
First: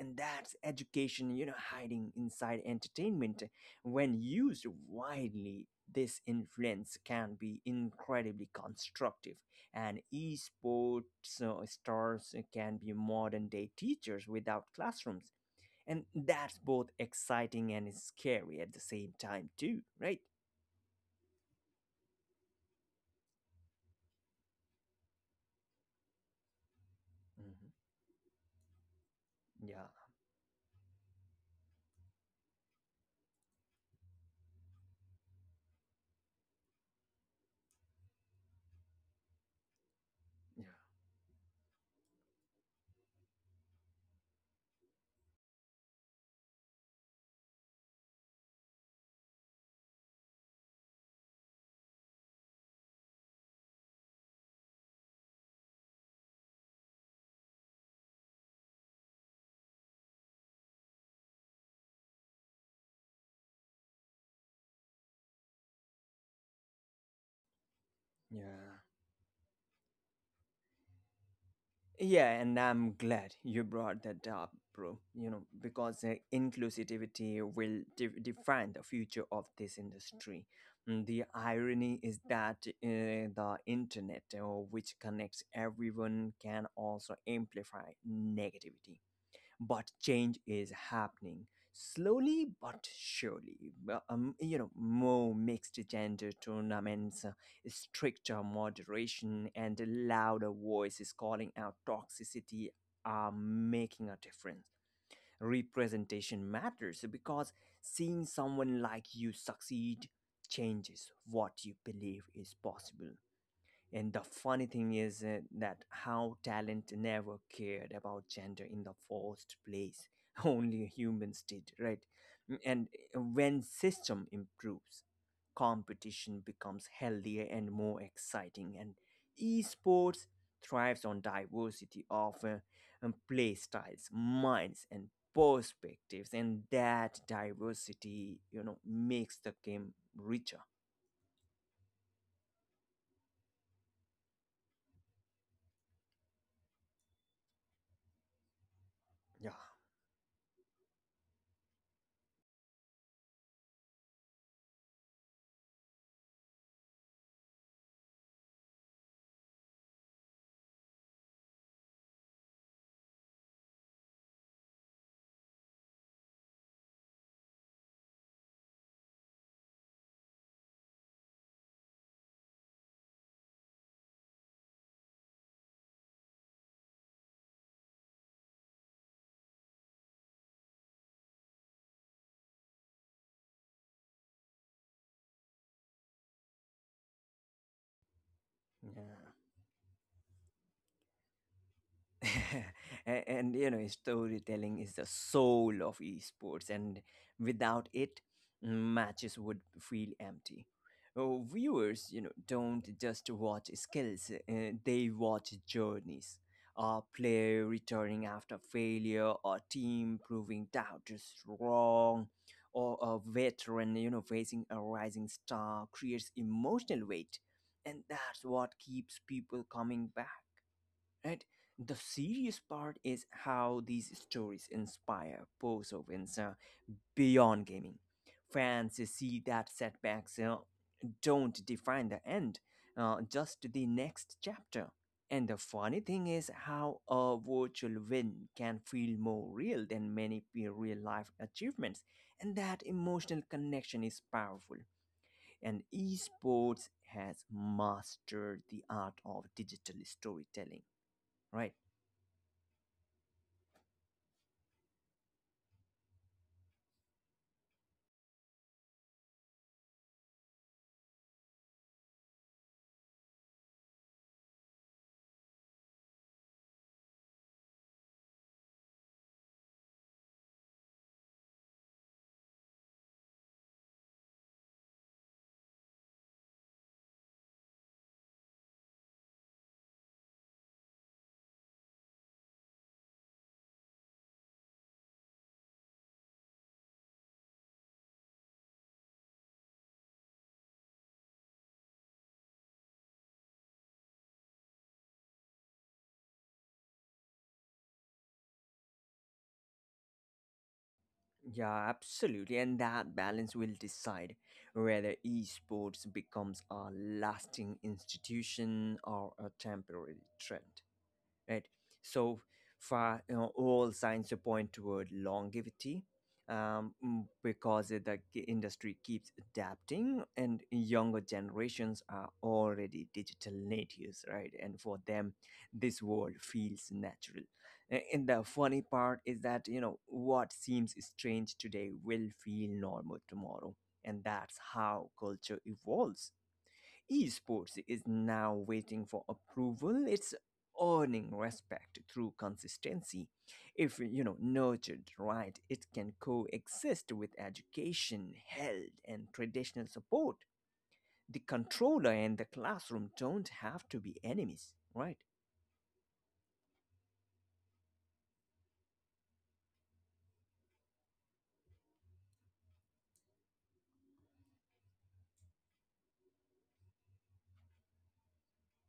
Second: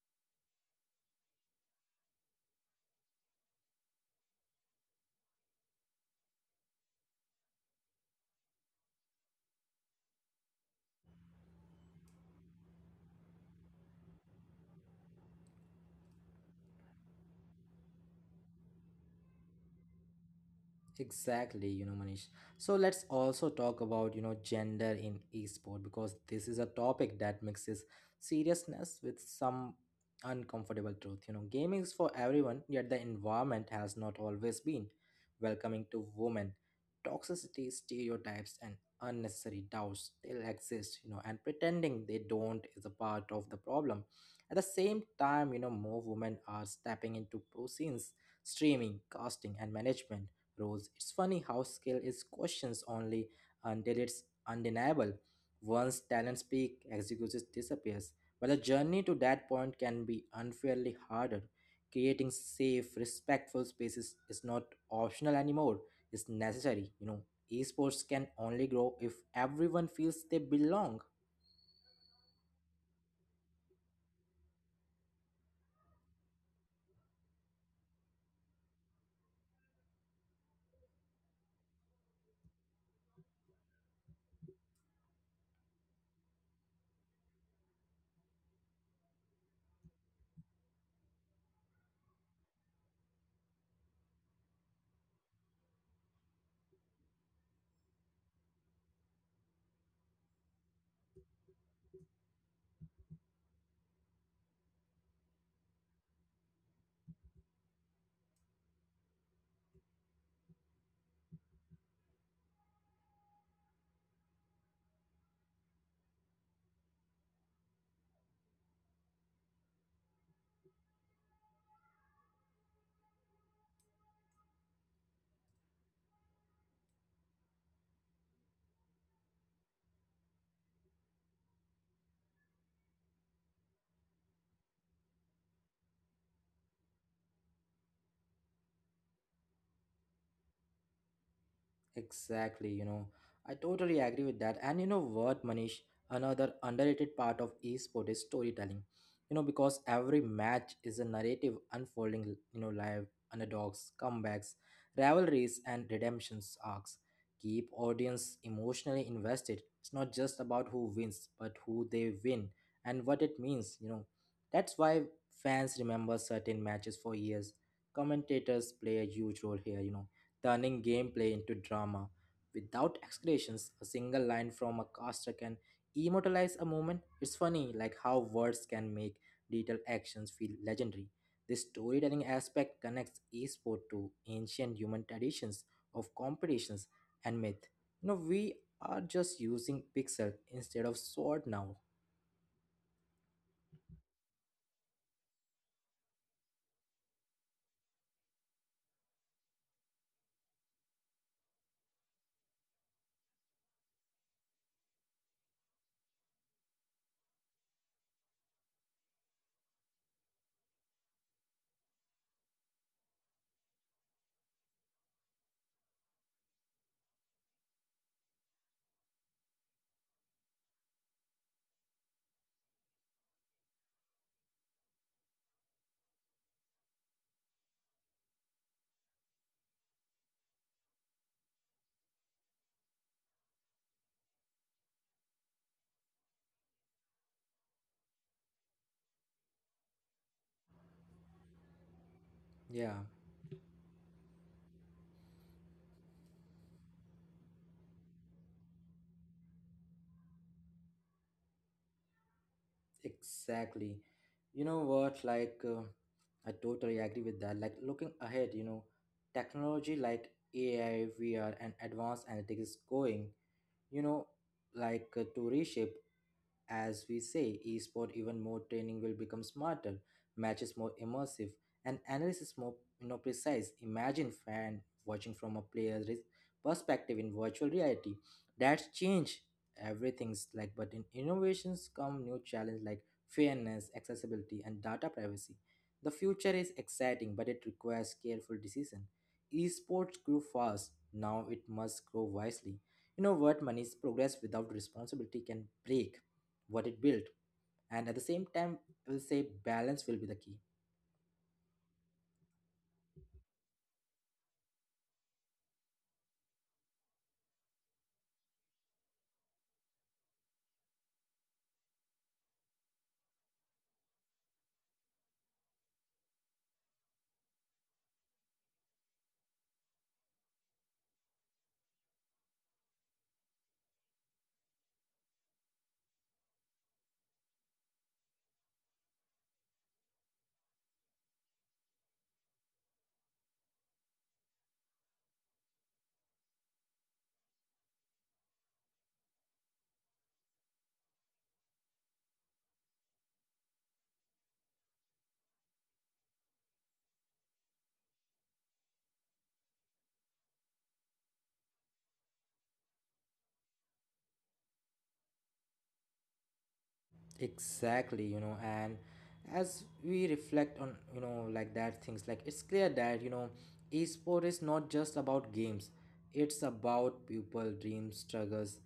and that's education, you know, hiding inside entertainment. When used widely, this influence can be incredibly constructive, and esports uh, stars can be modern day teachers without classrooms. And that's both exciting and scary at the same time too, right? Exactly, you know, Manish. So let's also talk about, you know, gender in esport because this is a topic that Hmm, mixes seriousness with some yeah. uncomfortable truth. You know, gaming is for everyone, yet the environment has not always been welcoming to women. Toxicity, stereotypes, and unnecessary doubts still yeah exist, you know, and pretending they don't is a part of the problem. At the same time, you know, more women are stepping into pro scenes streaming, casting, and management. Rose. It's funny how skill is questions only until it's undeniable. Once talents peak, execution disappears. But the journey to that point can be unfairly harder. Creating safe, respectful spaces is not optional anymore. It's necessary. You know, esports can only yeah grow if everyone feels they belong. Yeah, and I'm glad you brought that up, bro. You know, because uh, inclusivity will de- define the future of this industry. Mm. The irony is that uh, the internet, uh, which connects everyone, can also amplify negativity, but change is happening, slowly but surely. Well, um, you know, more mixed gender tournaments, uh, stricter moderation, and louder voices calling out toxicity are making a difference. Representation matters, because seeing someone like you succeed changes what you believe is possible. And the funny thing is uh, that how talent never cared about gender in the first place. Only humans did, right? Mm. And eh, when system improves, competition becomes healthier and more exciting. And esports thrives on diversity of uh, um, play styles, minds, and perspectives. And that diversity, you know, makes the game richer. Exactly, you know, I totally agree with that. And you know what, Manish, another underrated part of esport is storytelling. You know, Yeah. because every match is a narrative unfolding, you know, live underdogs, comebacks, rivalries, and redemptions arcs. Keep audience emotionally invested. It's not just about who wins, but who they win and what it means, you know. That's why fans remember certain matches for years. Commentators play a huge role here, you know, turning gameplay into drama. Without exclamations, a single line from a caster can immortalize a moment. It's funny, like how words can make detailed actions feel legendary. This storytelling aspect connects esport to ancient human traditions of competitions and myth. You know, we are Yeah. just using pixel instead of sword now. and, and You know, storytelling is the soul of esports, and without it matches would feel empty. Oh, viewers, you know, don't just watch skills, uh, they watch journeys. A player returning after failure, a team proving doubters wrong, or a veteran, you know, facing a rising star creates emotional weight, and that's what keeps people coming back, right? The serious part is how these stories inspire voiceovers uh, beyond gaming. Fans see that setbacks uh, don't define the end, uh, just the next chapter. And the funny thing is how a virtual win can feel more real than many real life achievements. And that Yeah. emotional connection is powerful. And esports has mastered the art of digital storytelling, right? Exactly. You know what? Like, uh, I totally agree with that. Like, looking ahead, you know, technology like A I, V R, and advanced analytics is going, you know, like uh, to reshape as we say, esport even more. Training will become smarter, matches more immersive, and analysis more, you know, precise. Imagine fan watching from a player's re- perspective in virtual reality. That's change everything's like but in innovations come new challenges like fairness, accessibility, and data privacy. The future is exciting, but it requires careful decision. Esports grew fast, now it must grow wisely. You know what? Money's progress without responsibility can break what it built, and at the same time, I will say balance will be the key. Yeah, absolutely. And that balance will decide whether esports becomes a lasting institution or a temporary trend, right? So far, you know, all signs point toward longevity, um, mm, because it- the k- industry keeps adapting, and younger generations are already digital natives, right? And for them, this world feels natural. A- And the funny part is that, you know, what seems strange today will feel normal tomorrow, and that's how culture evolves. Esports is now waiting for approval. It's earning respect through consistency. If, you know, nurtured right, it can coexist with education, health, and traditional support. The controller and the classroom don't have to be enemies, right? Exactly, you know, and as we reflect on, you know, like that things, like it's clear that, you know, esport is not just about games, it's about people, dreams, struggles,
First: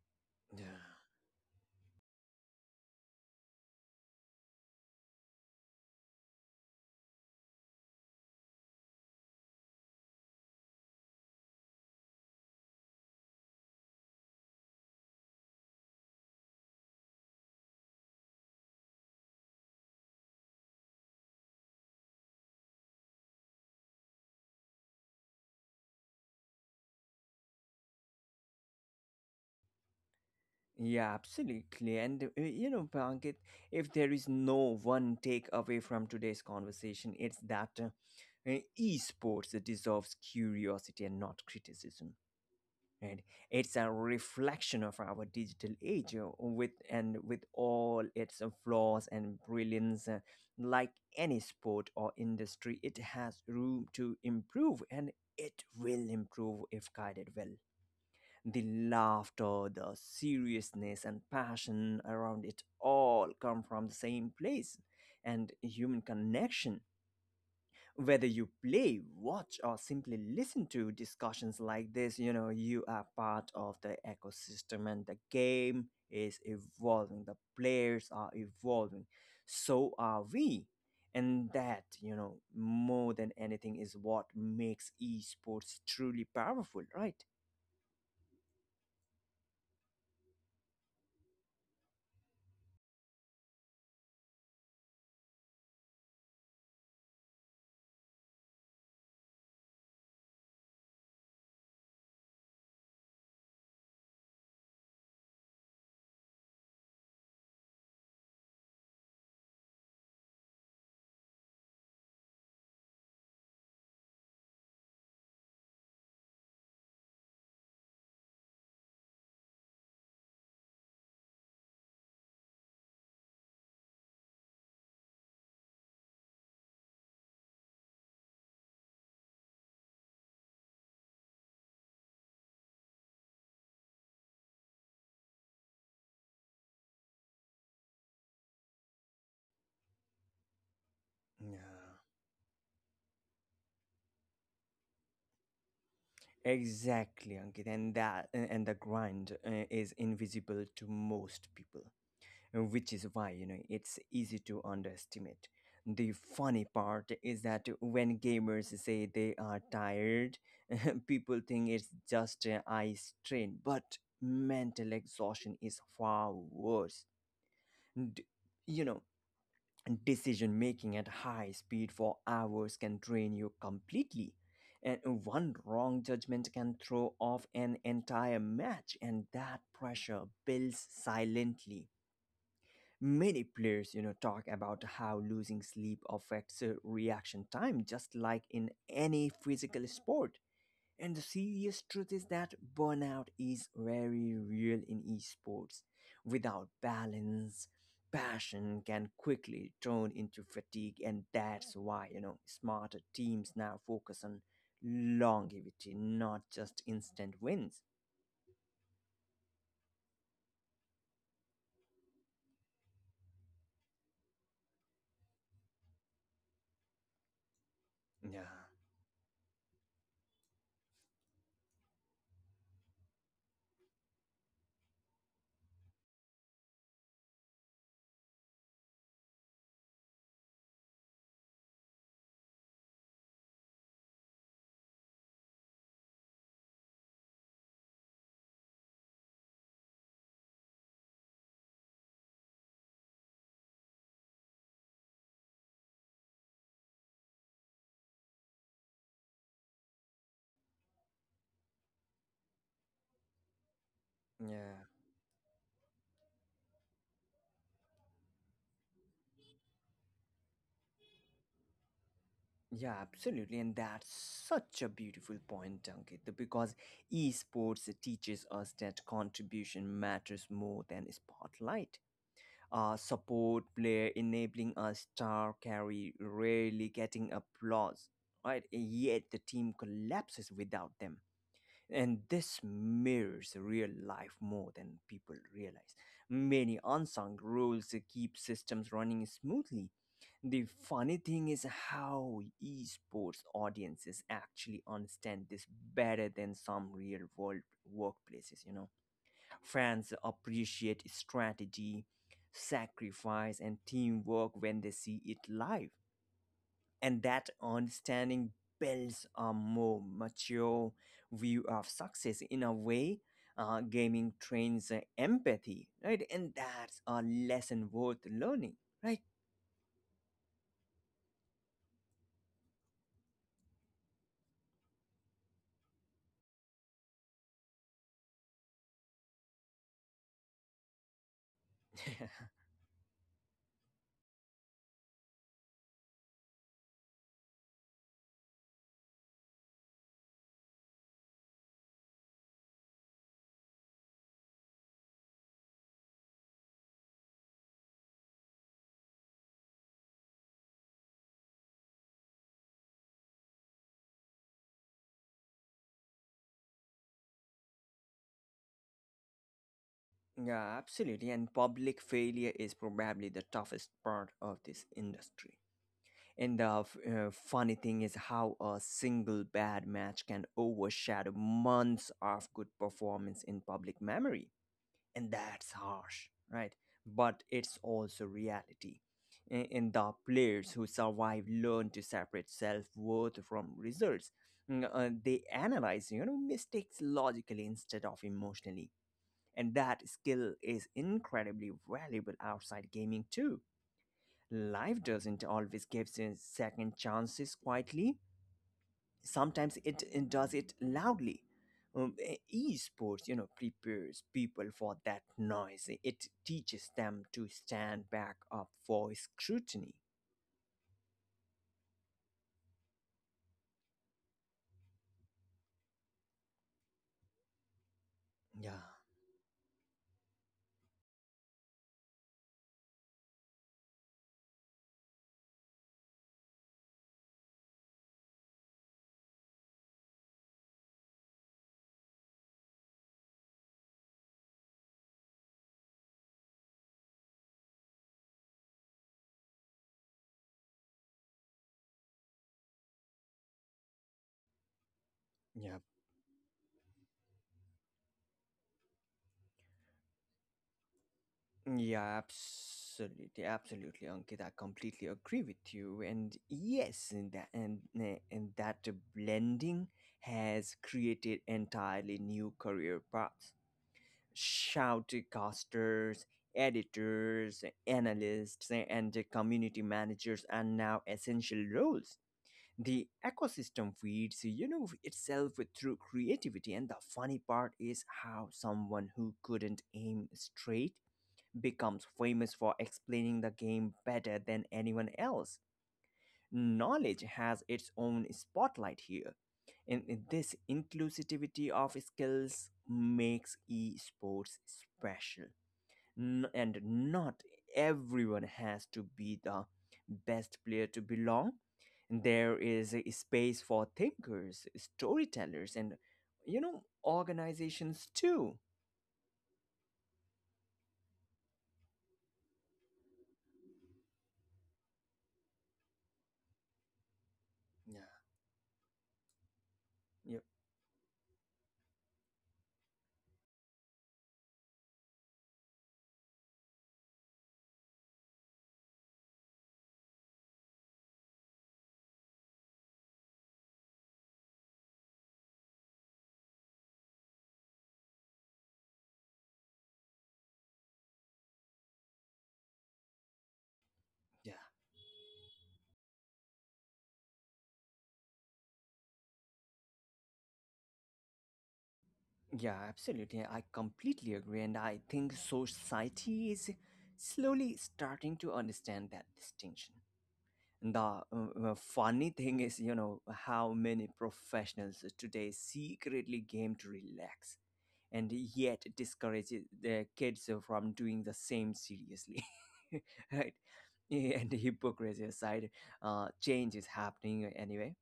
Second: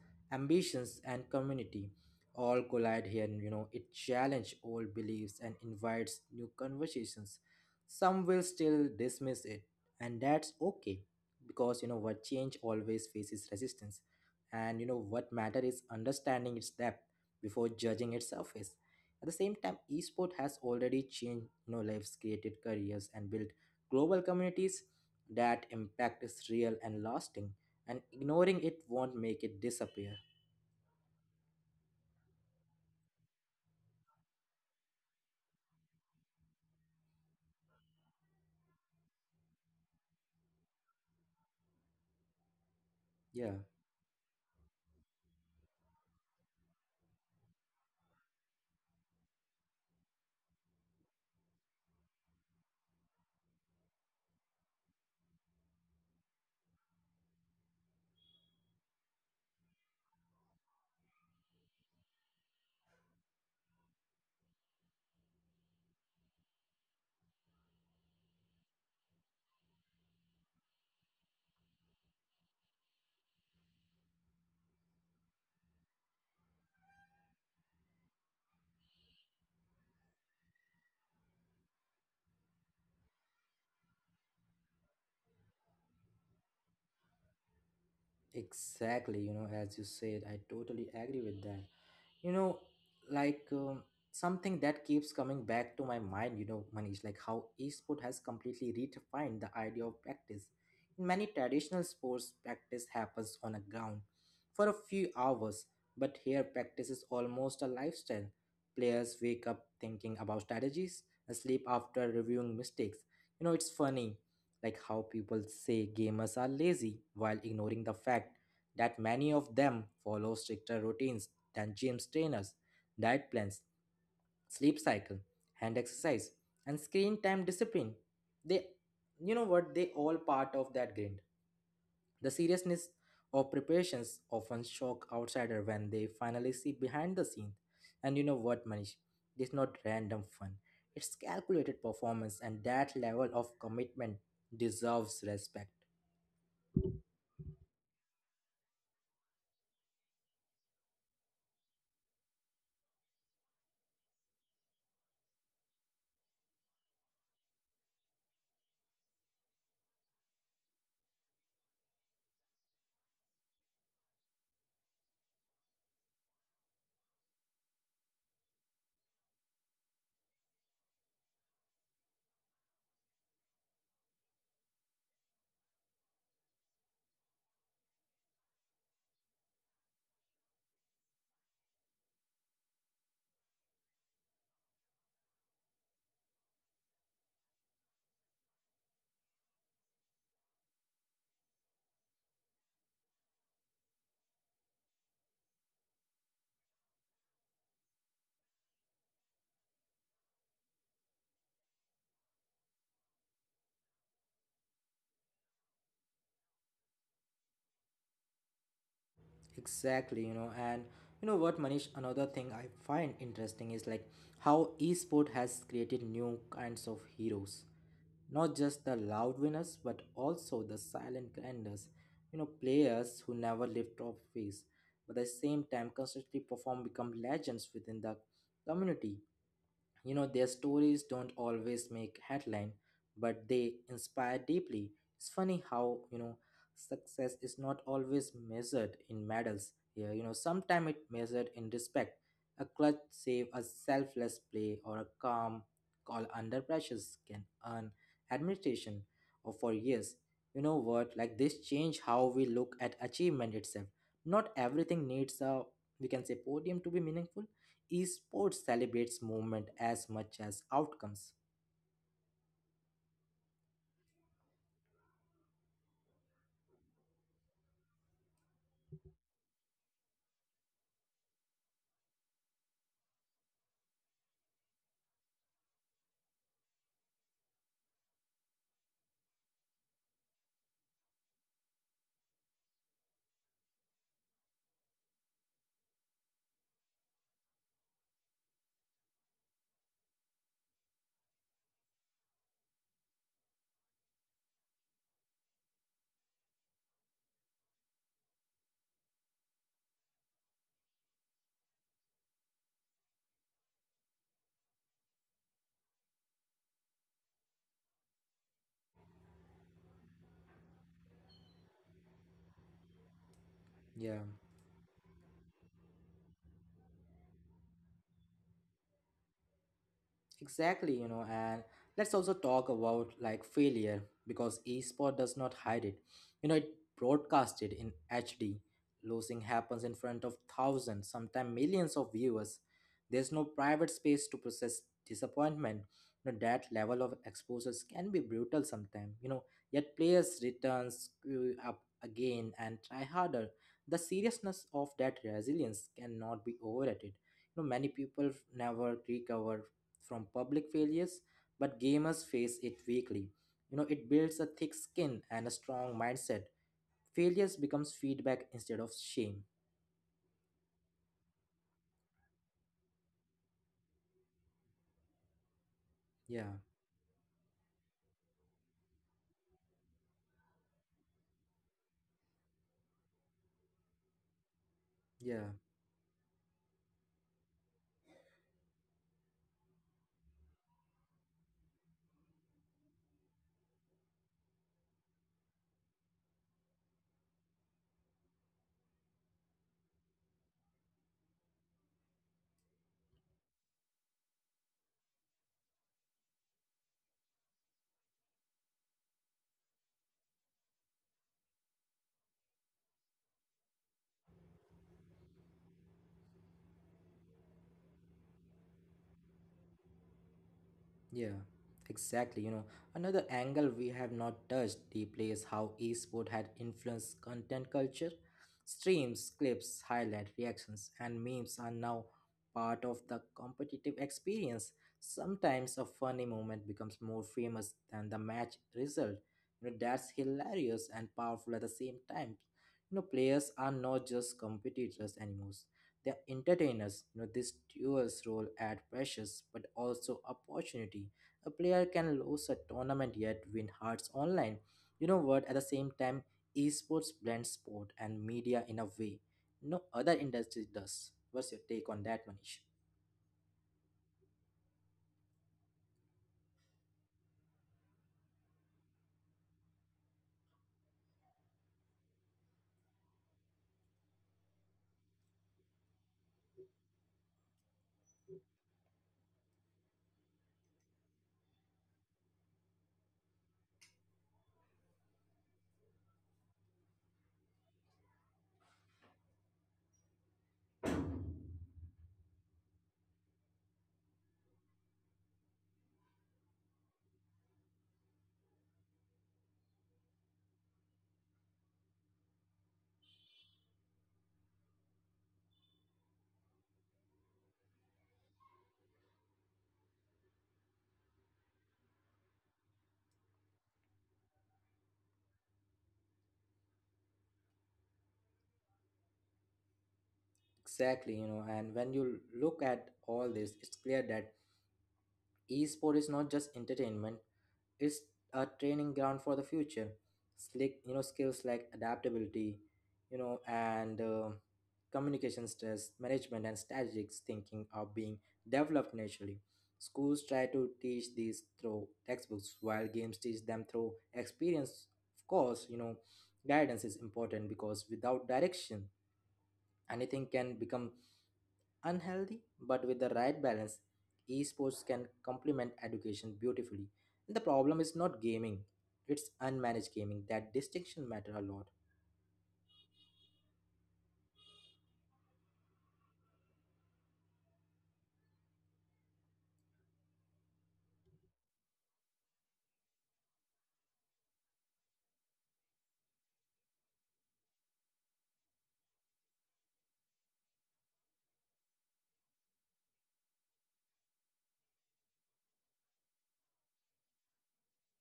Yeah. ambitions, and community all collide here. And, you know, it challenges old beliefs and invites new conversations. Some will still dismiss it, and that's okay because, you know, what change always faces resistance. And, you know, what matter is understanding its depth before judging its surface. At the same time, esport has already changed, you know, lives, created careers, and built global communities. That impact is real and lasting. And ignoring it won't make it disappear. Yeah, absolutely. And uh, you know, Pankit, if there is no one takeaway from today's conversation, it's that uh, uh, esports deserves curiosity and not criticism, right? Yeah. It's a reflection of our digital age, uh, with and with all its uh, flaws and brilliance. Uh, like any sport or industry, it has room to improve, and it will improve if guided well. The laughter, the seriousness, and passion around it all come from the same place, and human connection. Whether you play, watch, or simply listen to discussions like this, you know, you are part of the ecosystem, and the game is evolving. The players are evolving. So are we. And that, you know, more than anything is what makes esports truly powerful, right? Exactly, you know, as you said, I totally agree with that. You know, like um, something that keeps coming back to my mind, you know, Manish, like how esport has completely redefined the idea of practice. In many traditional sports, practice happens on a ground for a few hours, but here practice is almost a lifestyle. Players wake up thinking about strategies, sleep after reviewing mistakes. You know, it's funny like how people say gamers are lazy while ignoring the fact that many of them follow stricter routines than gym trainers, diet plans, sleep cycle, hand exercise, and screen time discipline. They, you know what, they all part of that grind. The seriousness of preparations often shock outsiders when they finally see behind the scenes. And you know what, Manish? It's not random fun. It's calculated Yeah. performance, and that level of commitment deserves respect. Exactly, Ankit, and that and and the grind uh, is invisible to most people, uh, which is why, you know, it's easy to underestimate. The funny part is that when gamers say they are tired, people think it's just uh, eye strain, but mental exhaustion is far worse. D- you know, decision making at high speed for hours can drain you completely. And one wrong judgment can throw off an entire match, and that pressure builds silently. Many players, you know, talk about how losing sleep affects uh, reaction time, just like in any physical sport. And the serious truth is that burnout is very real in esports. Without balance, passion can quickly turn into fatigue, and that's why, you know, smarter teams now focus on longevity, not just instant wins. Exactly, you know, and you know what, Manish, another thing I find interesting is like how esport has created new kinds of heroes. Yeah, Not just the loud winners, but also the silent grinders. You know, players who never lift trophies, but at the same time constantly perform become legends within the community. You know, their stories don't always make headline, but they inspire deeply. It's funny how, you know, success is not always measured in medals here. You know, sometimes it measured in respect. A clutch save, a selfless play, or a calm call under pressures can earn admiration or for years. You know what? Like this change how we look at achievement itself. Not yeah. everything needs a, we can say, podium to be meaningful. Esports celebrates movement as much as outcomes. Yeah, absolutely. And that's such a beautiful point, Ankit, because esports teaches us that contribution matters more than spotlight. Uh, support player enabling a star carry rarely getting applause, right? Yet the team collapses without them. And this mirrors real life more than people realize. Many unsung rules keep systems running smoothly. The funny thing is how esports audiences actually understand this better than some real world workplaces, you know. Fans appreciate strategy, sacrifice, and teamwork when they see it live. And that understanding builds a more mature view of success in a way. Uh, yeah. Gaming trains uh, empathy, right? And that's a lesson worth learning, right? Exactly, you know, and let's also talk about like failure because esport does not hide it. You know, it broadcasted in H D. Losing happens in front of thousands, sometimes millions of viewers. There's no private space to process disappointment. You know, that level of exposures can be brutal sometimes, you know, yet players return, screw up again and try harder. The seriousness of that resilience cannot be overrated. You know, many people never recover from public failures, but gamers face it weekly. You know, it builds a thick skin and a strong mindset. Failures becomes feedback instead of shame. Yeah, absolutely. And public failure is probably the toughest part of this industry. And Yeah, the f- uh, funny thing is how a single bad match can overshadow months of good performance in public memory. And yeah. that's harsh, right? But it's also reality. A- And the players who survive learn to separate self worth from results. Mm, uh, they analyze, you know, mistakes logically instead of emotionally. And that skill is incredibly valuable outside gaming too. Life doesn't always give us second chances quietly. Sometimes it it does it loudly. Um, e- esports, you know, prepares people for that noise. It teaches them to stand back up for scrutiny. Yeah, exactly. You know, another angle we have not touched deeply is how esport had influenced content culture. Yeah, Streams, clips, highlight reactions, and memes are now part of the competitive experience. Sometimes a funny moment becomes more famous than the match result. You know, that's hilarious and powerful at the same time. You know, players are not just competitors anymore. They're entertainers. You know, this duel's role add pressures but also opportunity. A player can lose a tournament yet win hearts online. You know what? At the yeah, same time, esports blends sport and media in a way no other industry does. What's your take on yeah, that, Manish? absolutely, absolutely, Ankit. I completely agree with you. And yes, and that, and, uh, and that blending has created entirely new career paths. Shoutcasters, editors, analysts, and community managers are now essential roles. The ecosystem feeds, you know, itself through creativity, and the funny part is how someone who couldn't aim straight becomes famous for explaining the game better than anyone else. Knowledge has its own spotlight here. And in this inclusivity of skills makes esports special. N- and not everyone has to be the best player to belong. There is a space for thinkers, storytellers, and, you know, organizations too. Exactly, you know, and when you look at all this, it's clear that esport is not just entertainment, it's Yeah. a training ground for the future. Yep. Slick, you know, skills like adaptability, you know, and uh, communication, stress management and strategic thinking are being developed naturally. Schools try to teach these through textbooks while games teach them through experience. Of course, you know, guidance is important because without direction anything can become unhealthy, but with the right balance, Yeah. esports can complement education beautifully. And the problem is not gaming, it's unmanaged gaming. That distinction matter a lot. Yeah, absolutely. I completely agree. And I think society is slowly starting to understand that distinction. And The uh, uh, funny thing is, you know, how many professionals today secretly game to relax, and yet discourages the kids from doing the same seriously. Right, and the hypocrisy aside, uh, change is happening anyway.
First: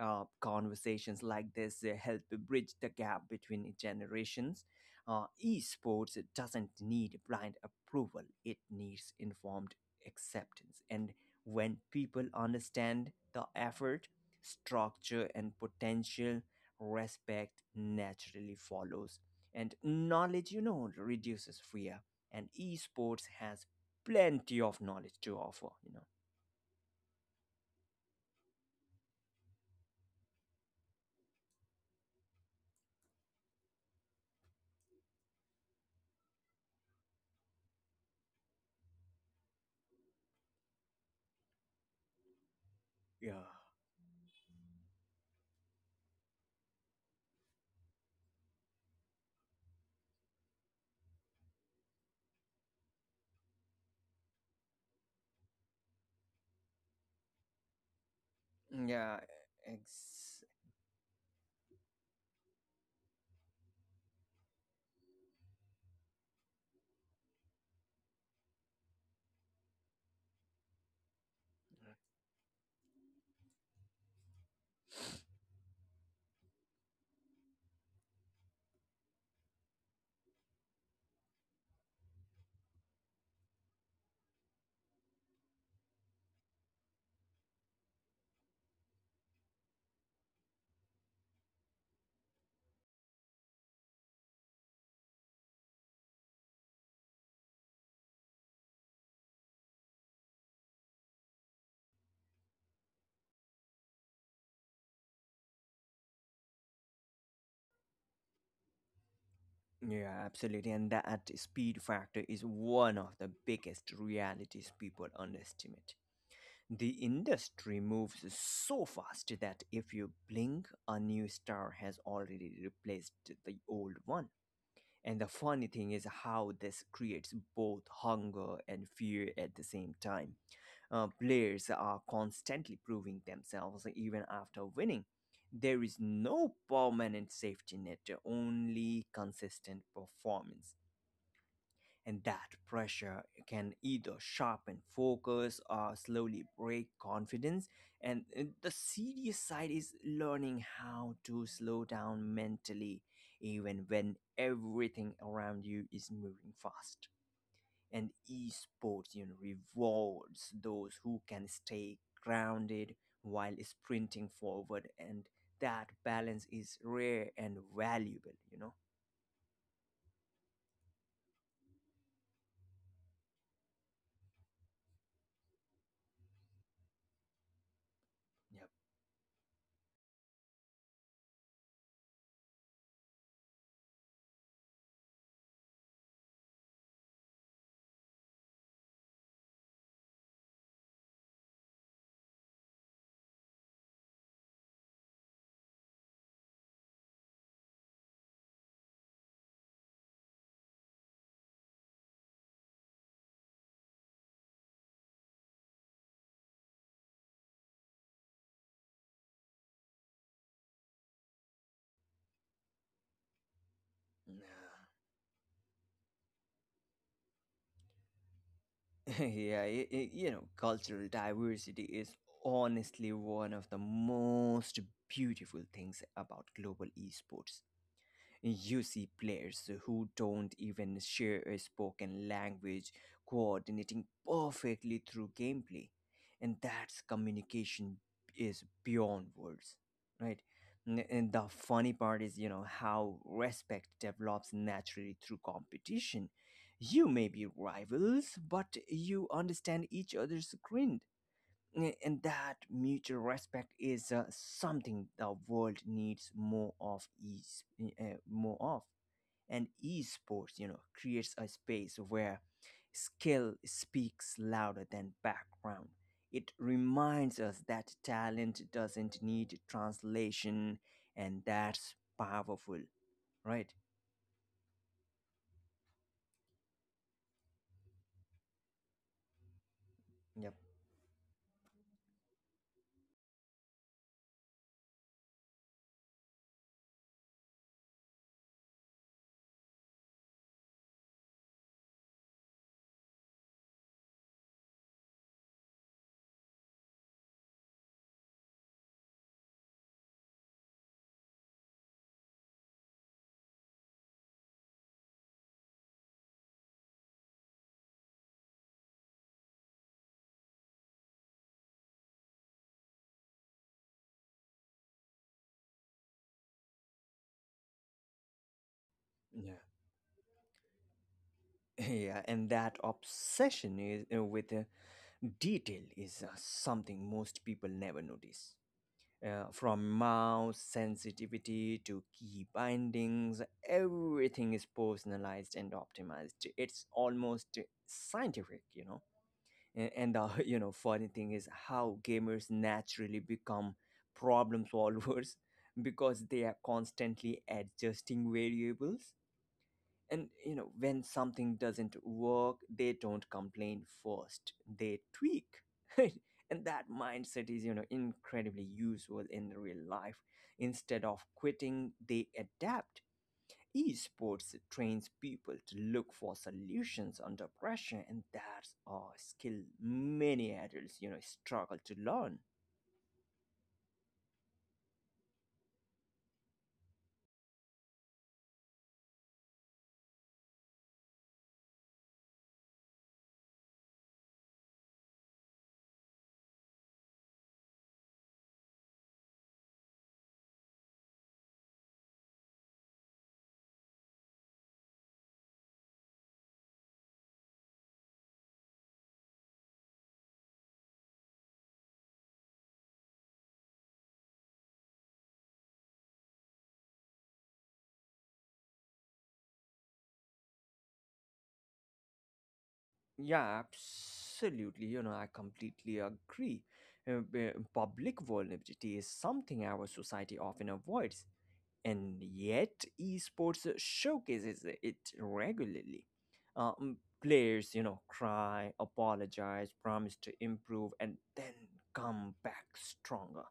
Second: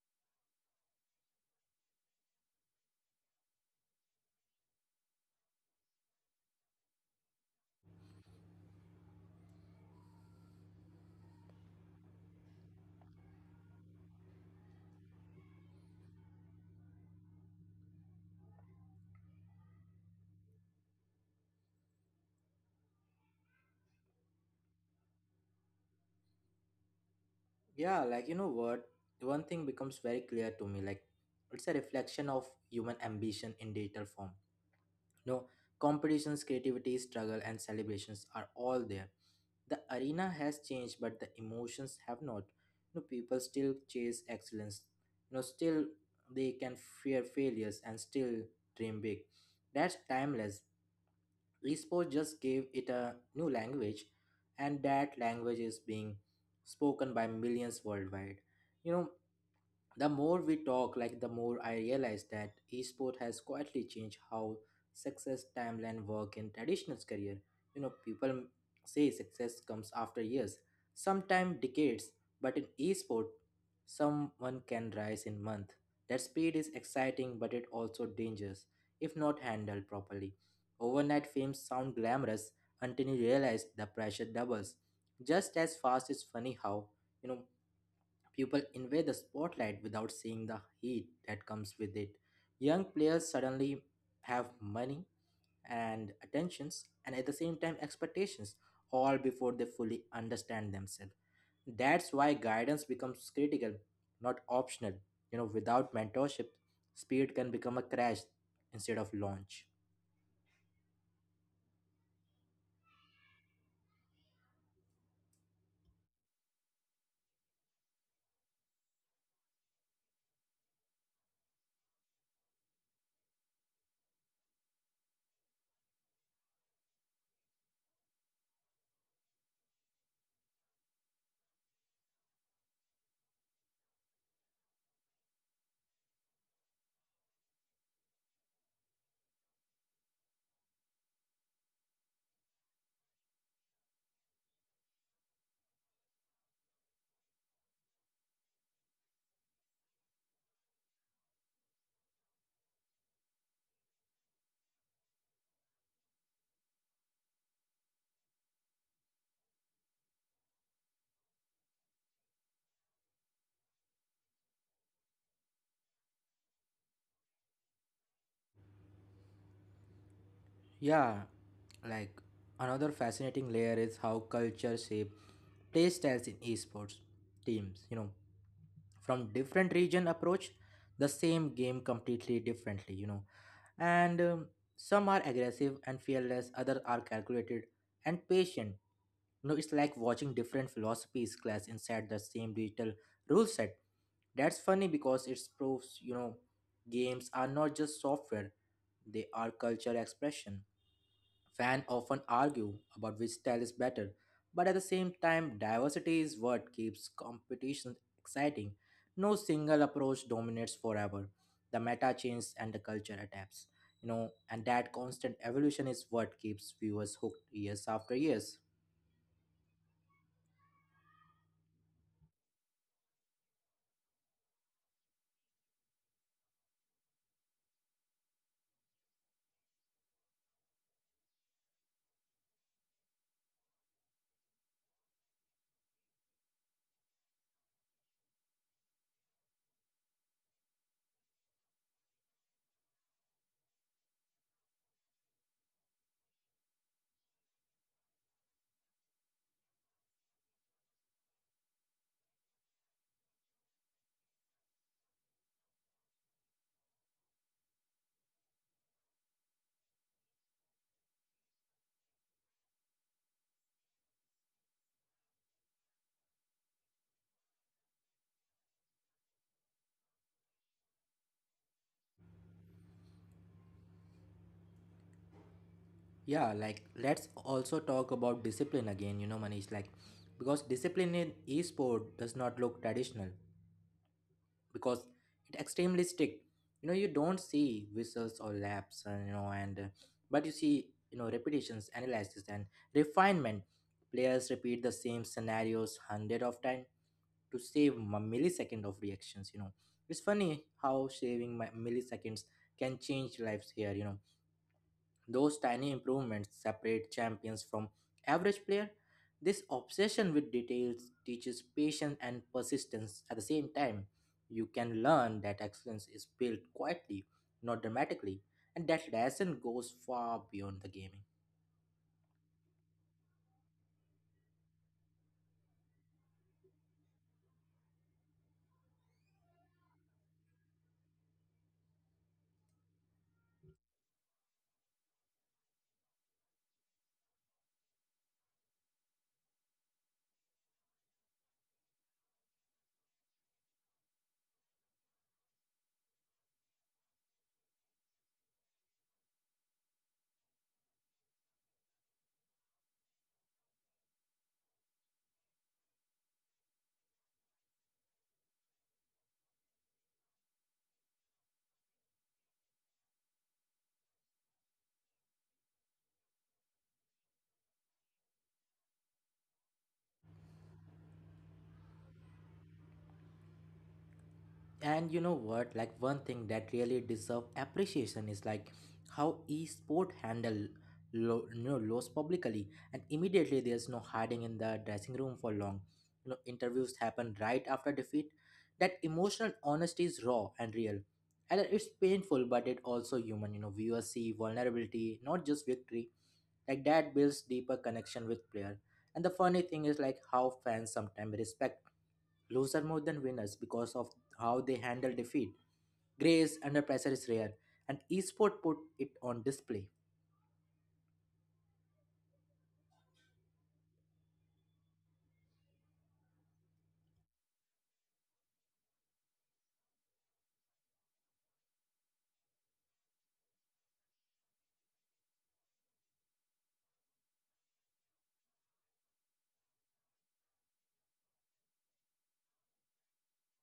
uh, Conversations like this uh, help bridge the gap between generations. Uh, esports doesn't need blind approval, it needs informed acceptance. And when people understand the effort, structure, and potential, respect naturally follows. And knowledge, you know, reduces fear. And esports has plenty of knowledge to offer, you know. Yeah, like you know what? One thing becomes very clear to me, like it's a reflection of human ambition in digital form. No, competitions, creativity, struggle, and celebrations are all there. The arena has changed, but the emotions have not. You know, people Yeah. still chase excellence. You know, still they can fear failures and still dream big. That's timeless. Esports just gave it a new language, and that language is being spoken by millions worldwide. You know, Yeah. the more Ex- we talk, like the more I realize that esport has quietly changed how success timeline work in traditional career. You know, people m- say success comes after years, sometimes decades, but in esport, someone can rise in month. That speed is exciting, but it also dangerous if not handled properly. Overnight fame sound glamorous until you realize the pressure doubles. Just as fast it's funny how you know people invade the spotlight without seeing the heat that comes with it. Young players suddenly have money and attentions and at the same time expectations, all before they fully understand themselves. That's why guidance becomes critical, not optional. You know, without mentorship, speed can become a crash instead of launch. yeah, absolutely. And that speed factor is one of the biggest realities people underestimate. The industry moves so fast that if you blink, a new star has already replaced the old one. And the funny thing is how this creates both hunger and fear at the same time. Uh, players are constantly proving themselves even after winning. There is no permanent safety net, only consistent performance, and that pressure can either sharpen focus or slowly break confidence. And uh, The serious side is learning how to slow down mentally even when everything around you is moving fast, and esports, you know, rewards those who can stay grounded while sprinting forward, and that balance is rare and valuable, you know. Yeah, like another fascinating layer is how culture shape play styles in esports teams. You know, Yep. from different region approach the same game completely differently, you know and um, some are aggressive and fearless, others are calculated and patient. You know, it's like watching different philosophies clash inside the same digital rule set. That's funny because it proves, you know, games are not just software, they are culture expression. Fans often argue about which style is better, but at the same time, diversity is what keeps competition exciting. No single approach dominates forever. The meta changes and the culture adapts. You know, and that constant evolution is what keeps viewers hooked years after years. Yeah, y- y- you know, cultural diversity is honestly one of the most beautiful things about global esports. You see players who don't even share a spoken language coordinating perfectly through gameplay. And that's communication is beyond words, right? N- And the funny part is, you know, how respect develops naturally through competition. You may be rivals, but you understand each other's grind, and that mutual respect is uh, something the world needs more of e- uh, more of. And esports, you know, creates a space where skill speaks louder than background. It reminds us that talent doesn't need translation, and that's powerful, right? Yeah, like let's also talk about discipline again, you know, Manish, like Yep. because discipline in esport does not look traditional. Because it extremely strict. You know, you don't see whistles or laps, and you know and uh, but you see, you know, repetitions, analysis and refinement. Players repeat the same scenarios hundred of time to save a millisecond of reactions. You know, it's funny how saving mi- milliseconds can change lives here, you know. Those tiny improvements separate champions from average player. This obsession with details teaches patience and persistence at the same time. You can learn that excellence is built quietly, not dramatically, and that lesson Yeah. goes far beyond the gaming. Yeah, and that obsession is, uh, with uh, detail is uh, something most people never notice. Uh, from mouse sensitivity to key bindings, everything is personalized and optimized. It's almost scientific, you know. A- And the you know funny thing is how gamers naturally become problem solvers because they are constantly adjusting variables. And you know, when something doesn't work, they don't complain first. They tweak. And that mindset is, you know, incredibly useful in real life. Instead of quitting, they adapt. Esports trains people to look for solutions under pressure, and that's a skill many adults, you know, struggle to learn. And you know what, like one thing that really deserve appreciation is like how esport handle lo- you know, loss publicly and immediately. There's no hiding in the dressing room for long. You know, interviews happen right after defeat. That emotional honesty is raw and real, and it's painful, but it also human. You know, viewers see vulnerability, not just victory. Like that builds deeper connection with player. And the funny thing is, like how fans sometimes respect loser more than winners because of how they handle defeat. Grace under pressure is rare, and esport put it on display. Yeah, absolutely. You know, I completely agree. Uh, b- Public vulnerability is something our society often avoids, and yet esports showcases it regularly. Um, players, you know, cry, apologize, promise to improve, and then come back stronger.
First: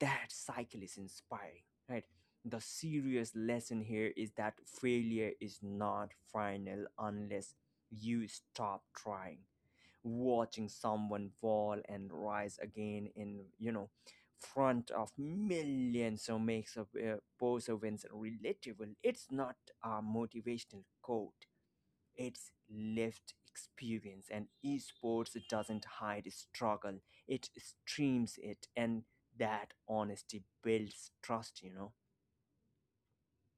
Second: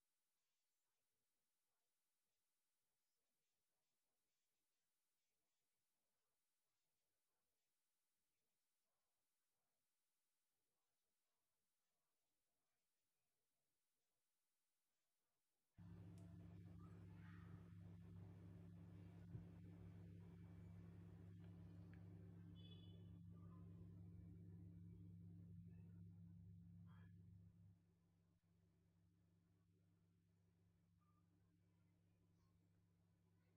That cycle is inspiring, right? The serious lesson here is that failure is not final unless you stop trying. Watching someone fall and rise again in, you know, front of millions so makes a uh, pose wins relatable. It's not a motivational quote, it's lived experience, and esports doesn't hide struggle, it streams it. And that honesty builds trust, you know.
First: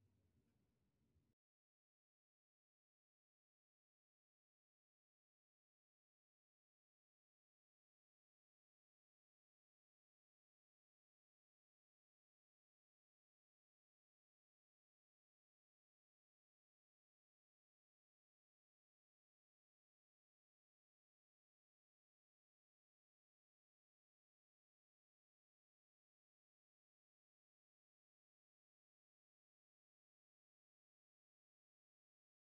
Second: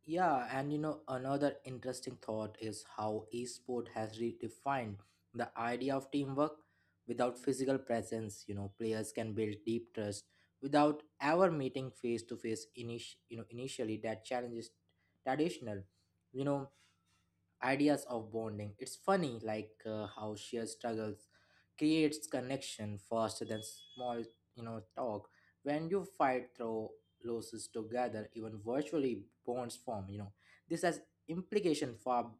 Yeah, and you know, another interesting thought is how esport has redefined the idea of teamwork without physical presence. You know, players can build deep trust without ever meeting face to face. Init- you know, initially that challenge is traditional, you know, ideas of bonding. It's funny, like uh, how shared struggles creates connection faster than small, you know, talk. When you fight through losses together, even virtually bonds form. You know, this has implication far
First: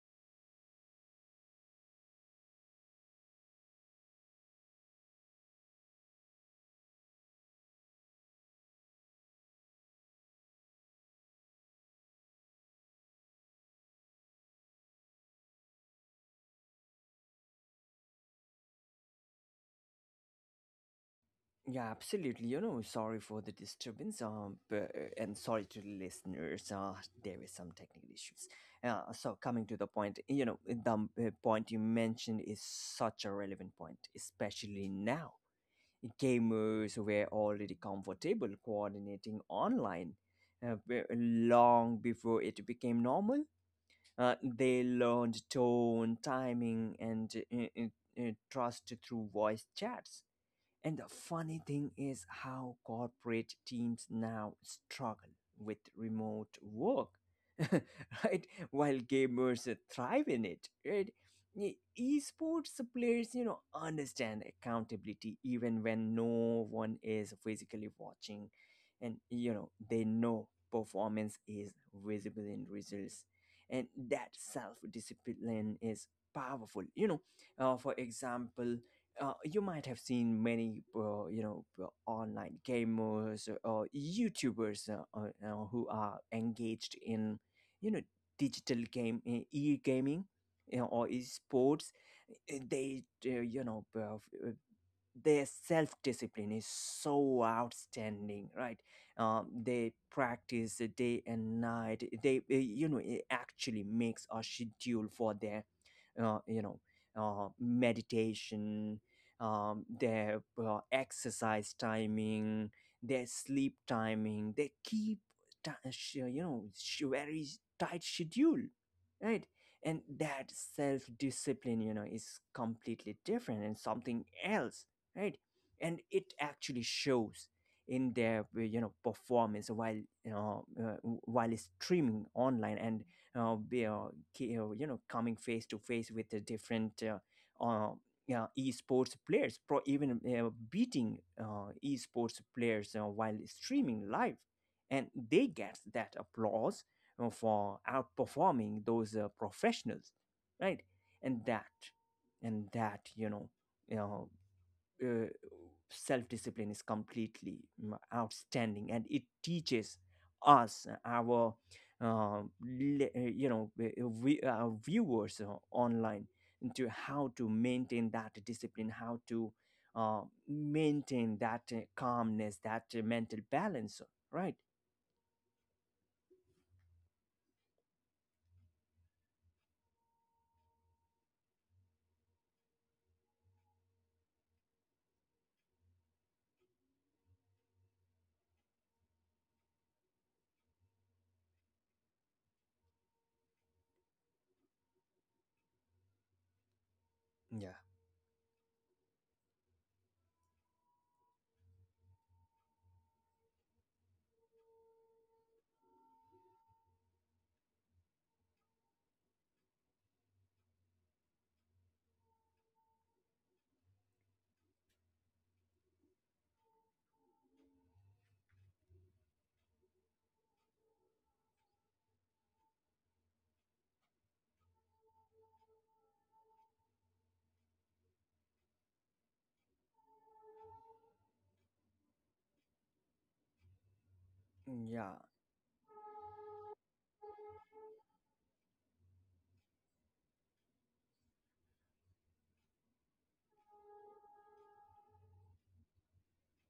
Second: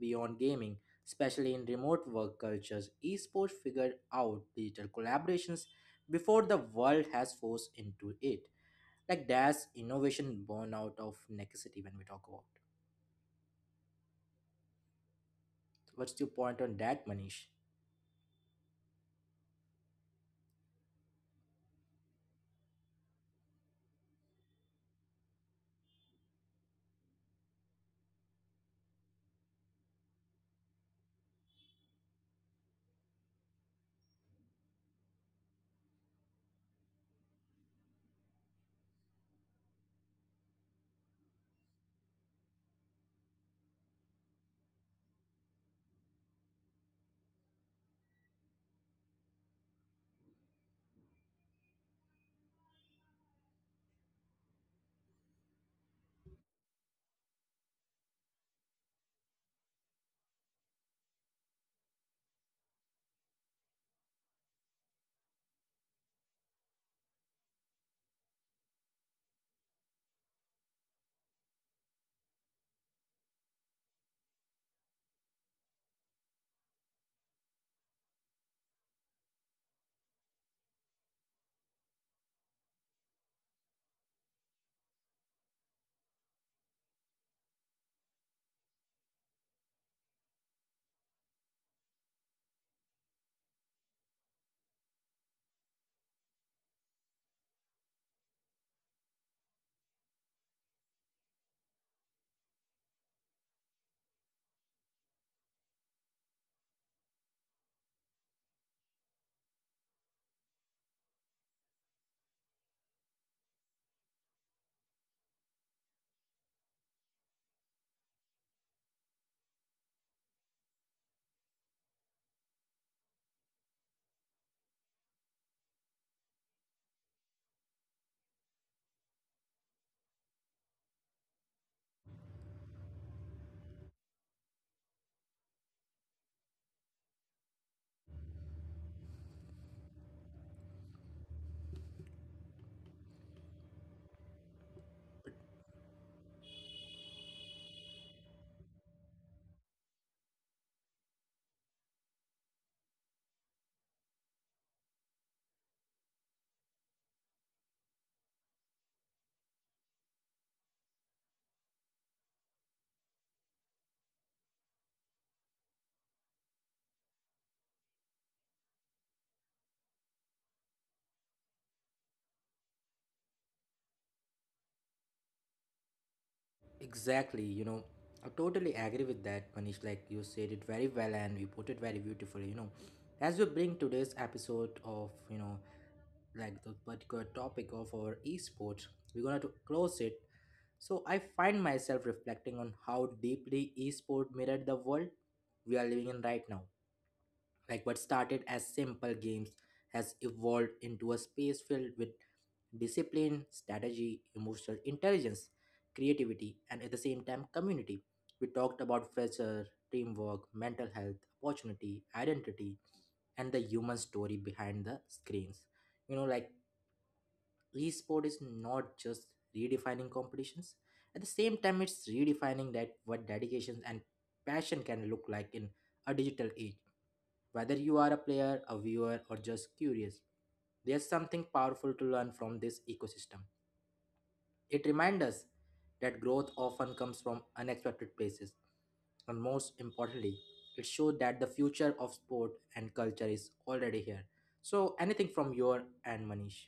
beyond gaming, especially in remote work cultures. Esports figured out digital collaborations before the world has forced into it. Like that's innovation born out of necessity when we talk about. What's your point on that, Manish? Yeah, absolutely. You know, sorry for the disturbance. Um, b- and sorry to the listeners. Uh, there were some technical issues. Uh, so coming to the point, you know, the um, uh, point you mentioned is such a relevant point, especially now. Gamers were already comfortable coordinating online uh, b- long before it became normal. Uh, they learned tone, timing, and uh, uh, uh, trust through voice chats. And the funny thing is how corporate teams now struggle with remote work, right? While gamers uh, thrive in it, right? E- Esports players, you know, understand accountability even when no one is physically watching. And, you know, they know performance is visible in results. And that self discipline is powerful. You know, uh, for example, uh, you might have seen many uh, you know uh, online gamers or youtubers uh, uh, you know, who are engaged in, you know, digital game e gaming, you know, or esports. Uh, they, uh, you know uh, their self discipline is so outstanding, right? Um, they practice uh, day and night. They, uh, you know it actually makes a schedule for their, uh, you know uh, meditation, um, their uh, exercise timing, their sleep timing. They keep ti- sh- you know, sh- very tight schedule, right? And that self discipline, you know, is completely different and something else, right? And it actually shows in their uh, you know performance while, you know uh, while streaming online. And uh, be, uh, ki- uh, you know, coming face to face with the different uh, uh, yeah, esports players pro, even uh, beating uh, esports players uh, while streaming live, and they get that applause uh, for outperforming those uh, professionals, right? and that and that, you know, you know self discipline is completely mm, outstanding, and it teaches us uh, our uh, le- uh, you know uh, we, our viewers uh, online to how to maintain that discipline, how to uh, maintain that uh, calmness, that uh, mental balance, right? Exactly, you know, I totally agree with that, Manish. Like you said it very well and you put it very beautifully, you know. As we bring today's episode of, you know, like the particular topic of our esports, we're gonna to close it. So I find myself reflecting on how deeply esport mirrored the world we are living in right now. Yeah. Like what started as simple games has evolved into a space filled with discipline, strategy, emotional intelligence, creativity, and at the same time, community. We talked about pressure, teamwork, mental health, opportunity, identity, and the human story behind the screens. You know, like esport is not just redefining competitions, at the same time, it's redefining that what dedication and passion can look like in a digital age. Whether you are a player, a viewer, or just curious, there's something powerful to learn from this ecosystem. It Yeah. reminds us that growth often comes from unexpected places, and most importantly, it shows that the future of sport and culture is already here. So, anything from your and Manish?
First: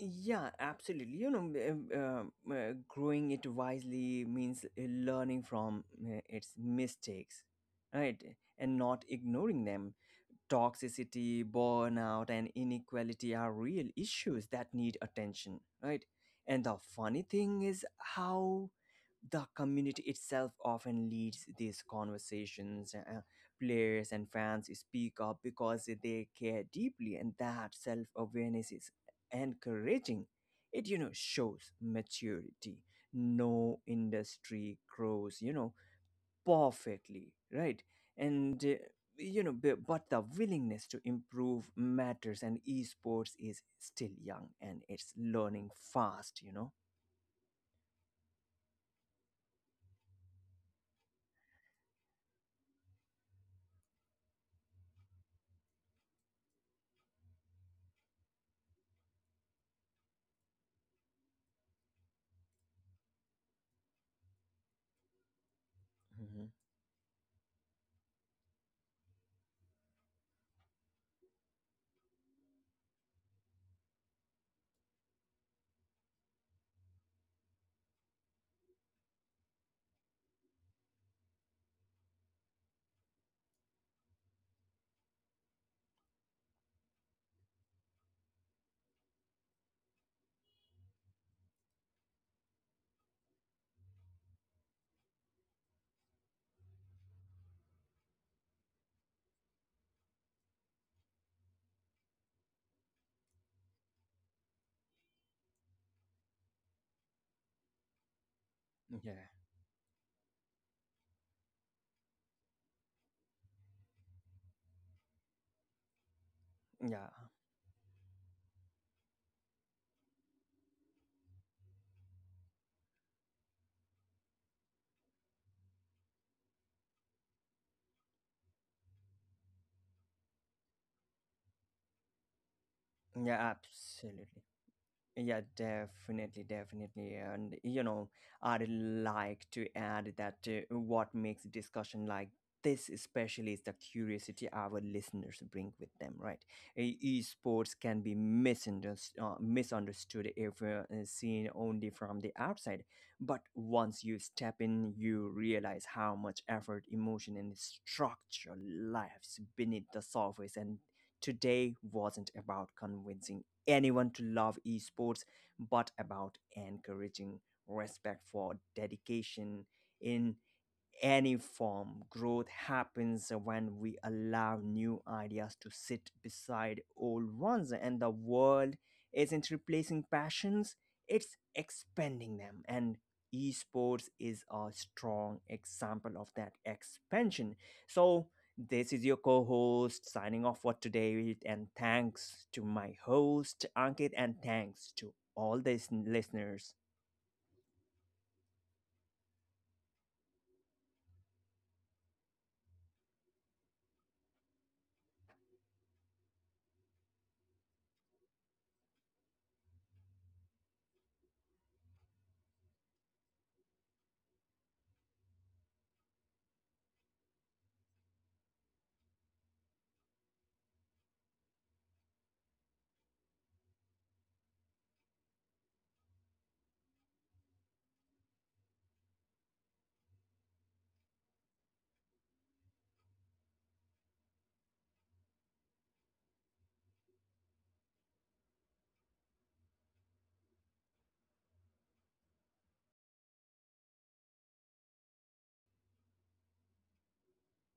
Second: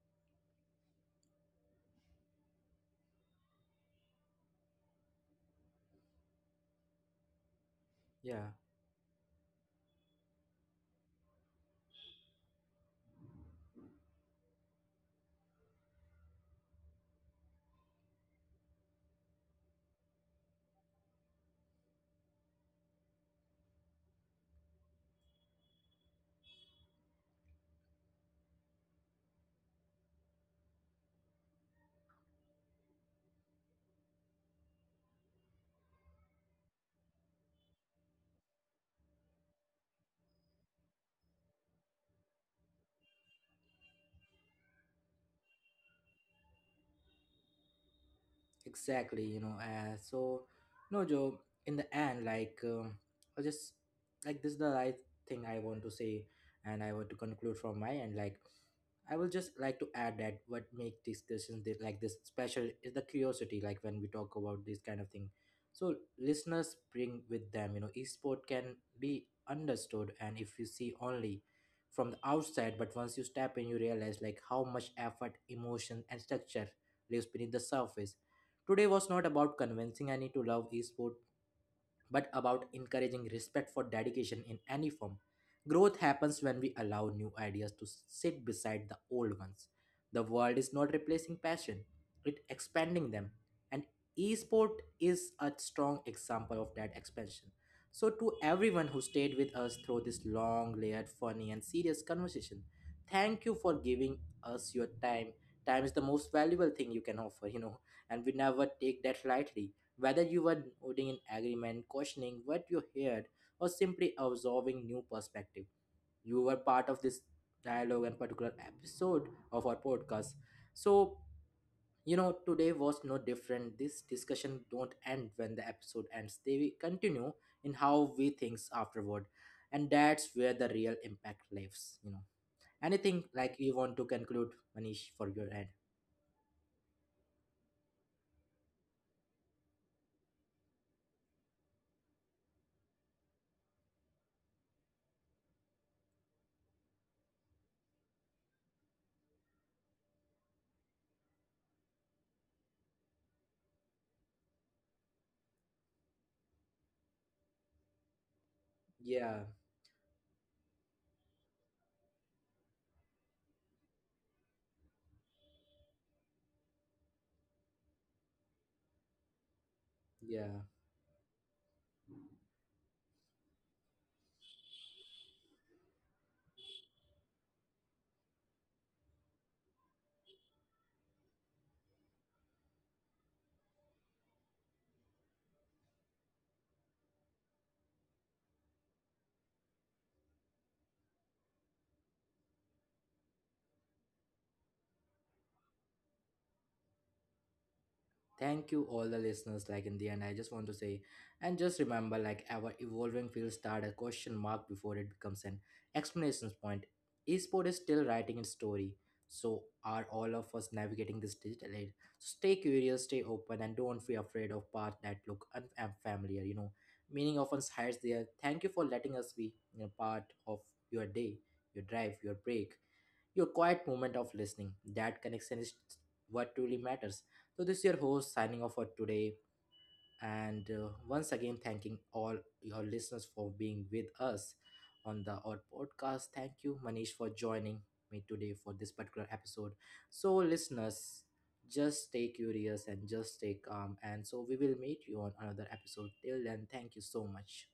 Yeah, absolutely. You know, um, um, uh, growing it wisely means uh, learning from uh, its mistakes, right? Yeah. And not ignoring them. Toxicity, burnout, and inequality are real issues that need attention, right? And the funny thing is how the community itself often leads these conversations. Uh, uh, players and fans speak up because they care deeply, and that self awareness is encouraging. It, you know, shows maturity. No industry grows, you know, perfectly, right? and uh, You know, bu- but the willingness to improve matters, and esports is still young and it's learning fast, you know. Exactly, you know. Uh, so, no, Joe. In the end, like, um, I just like this is the right thing I want to say, and I want to conclude from my end. Like, I will just like to add that what make discussions thi- like this special is the curiosity. Like when we talk about this kind of thing, so Hmm. listeners bring with them. You know, esport can be understood, and if you see only from the outside, but once you step in, you realize like how much effort, emotion, and structure lives beneath the surface. Today was not about convincing any to love esport, but about encouraging respect for dedication in any form. Growth happens when we allow new ideas to sit beside the old ones. The world is not replacing passion, it expanding them. And esport is a strong example of that expansion. So to everyone who stayed with us through this long, layered, funny and serious conversation, thank you for giving us your time. Time is the most valuable thing you can offer, you know, and we never take that Yeah. lightly whether you were nodding in agreement, questioning what you heard, or simply absorbing new perspective, you were part of Yeah. this dialogue and particular episode of our podcast. So, you know, today was no different. This discussion don't end when the episode ends, they continue in how we think afterward, and that's where the real impact lives, you know. Yeah, Anything like you want absolutely. to conclude, Yeah, Manish, for your end? definitely, definitely. And, you know, I'd like to add that uh, what makes discussion like this especially is the curiosity our listeners bring with them, right? E- Esports can be misunderstood, uh, misunderstood if uh, seen only from the outside. But once you step in, you realize how much effort, emotion, and structure lives Yeah, beneath the surface. And today wasn't about convincing anyone to love esports, but about encouraging respect for dedication in yeah, any form. Growth happens when we allow new ideas to sit beside old ones, and the world isn't replacing passions, it's expanding them. And esports is a strong example of that expansion. So, this is your co host signing off for today, and thanks to my host, Ankit, and thanks to all these listeners. thank you, all the listeners. Like in the end, I just want to say, and just remember, like our evolving field start a question mark before it becomes an explanation point. Esport is still writing its story, so are all of us navigating this digital age. So stay curious, stay open, and don't be afraid of paths that look un- unfamiliar. You know, meaning often hides there. Thank you for letting us be a part of your day, your drive, your break, your quiet moment of listening. That connection is what truly matters. So, this is your host signing off for today. And uh, once again, thanking all your listeners for being with us on the Odd Podcast. Thank you, Manish, for joining me today for this particular episode. So, listeners, just stay curious and just stay calm. And so, we will meet you on another episode. Till then, thank you so much.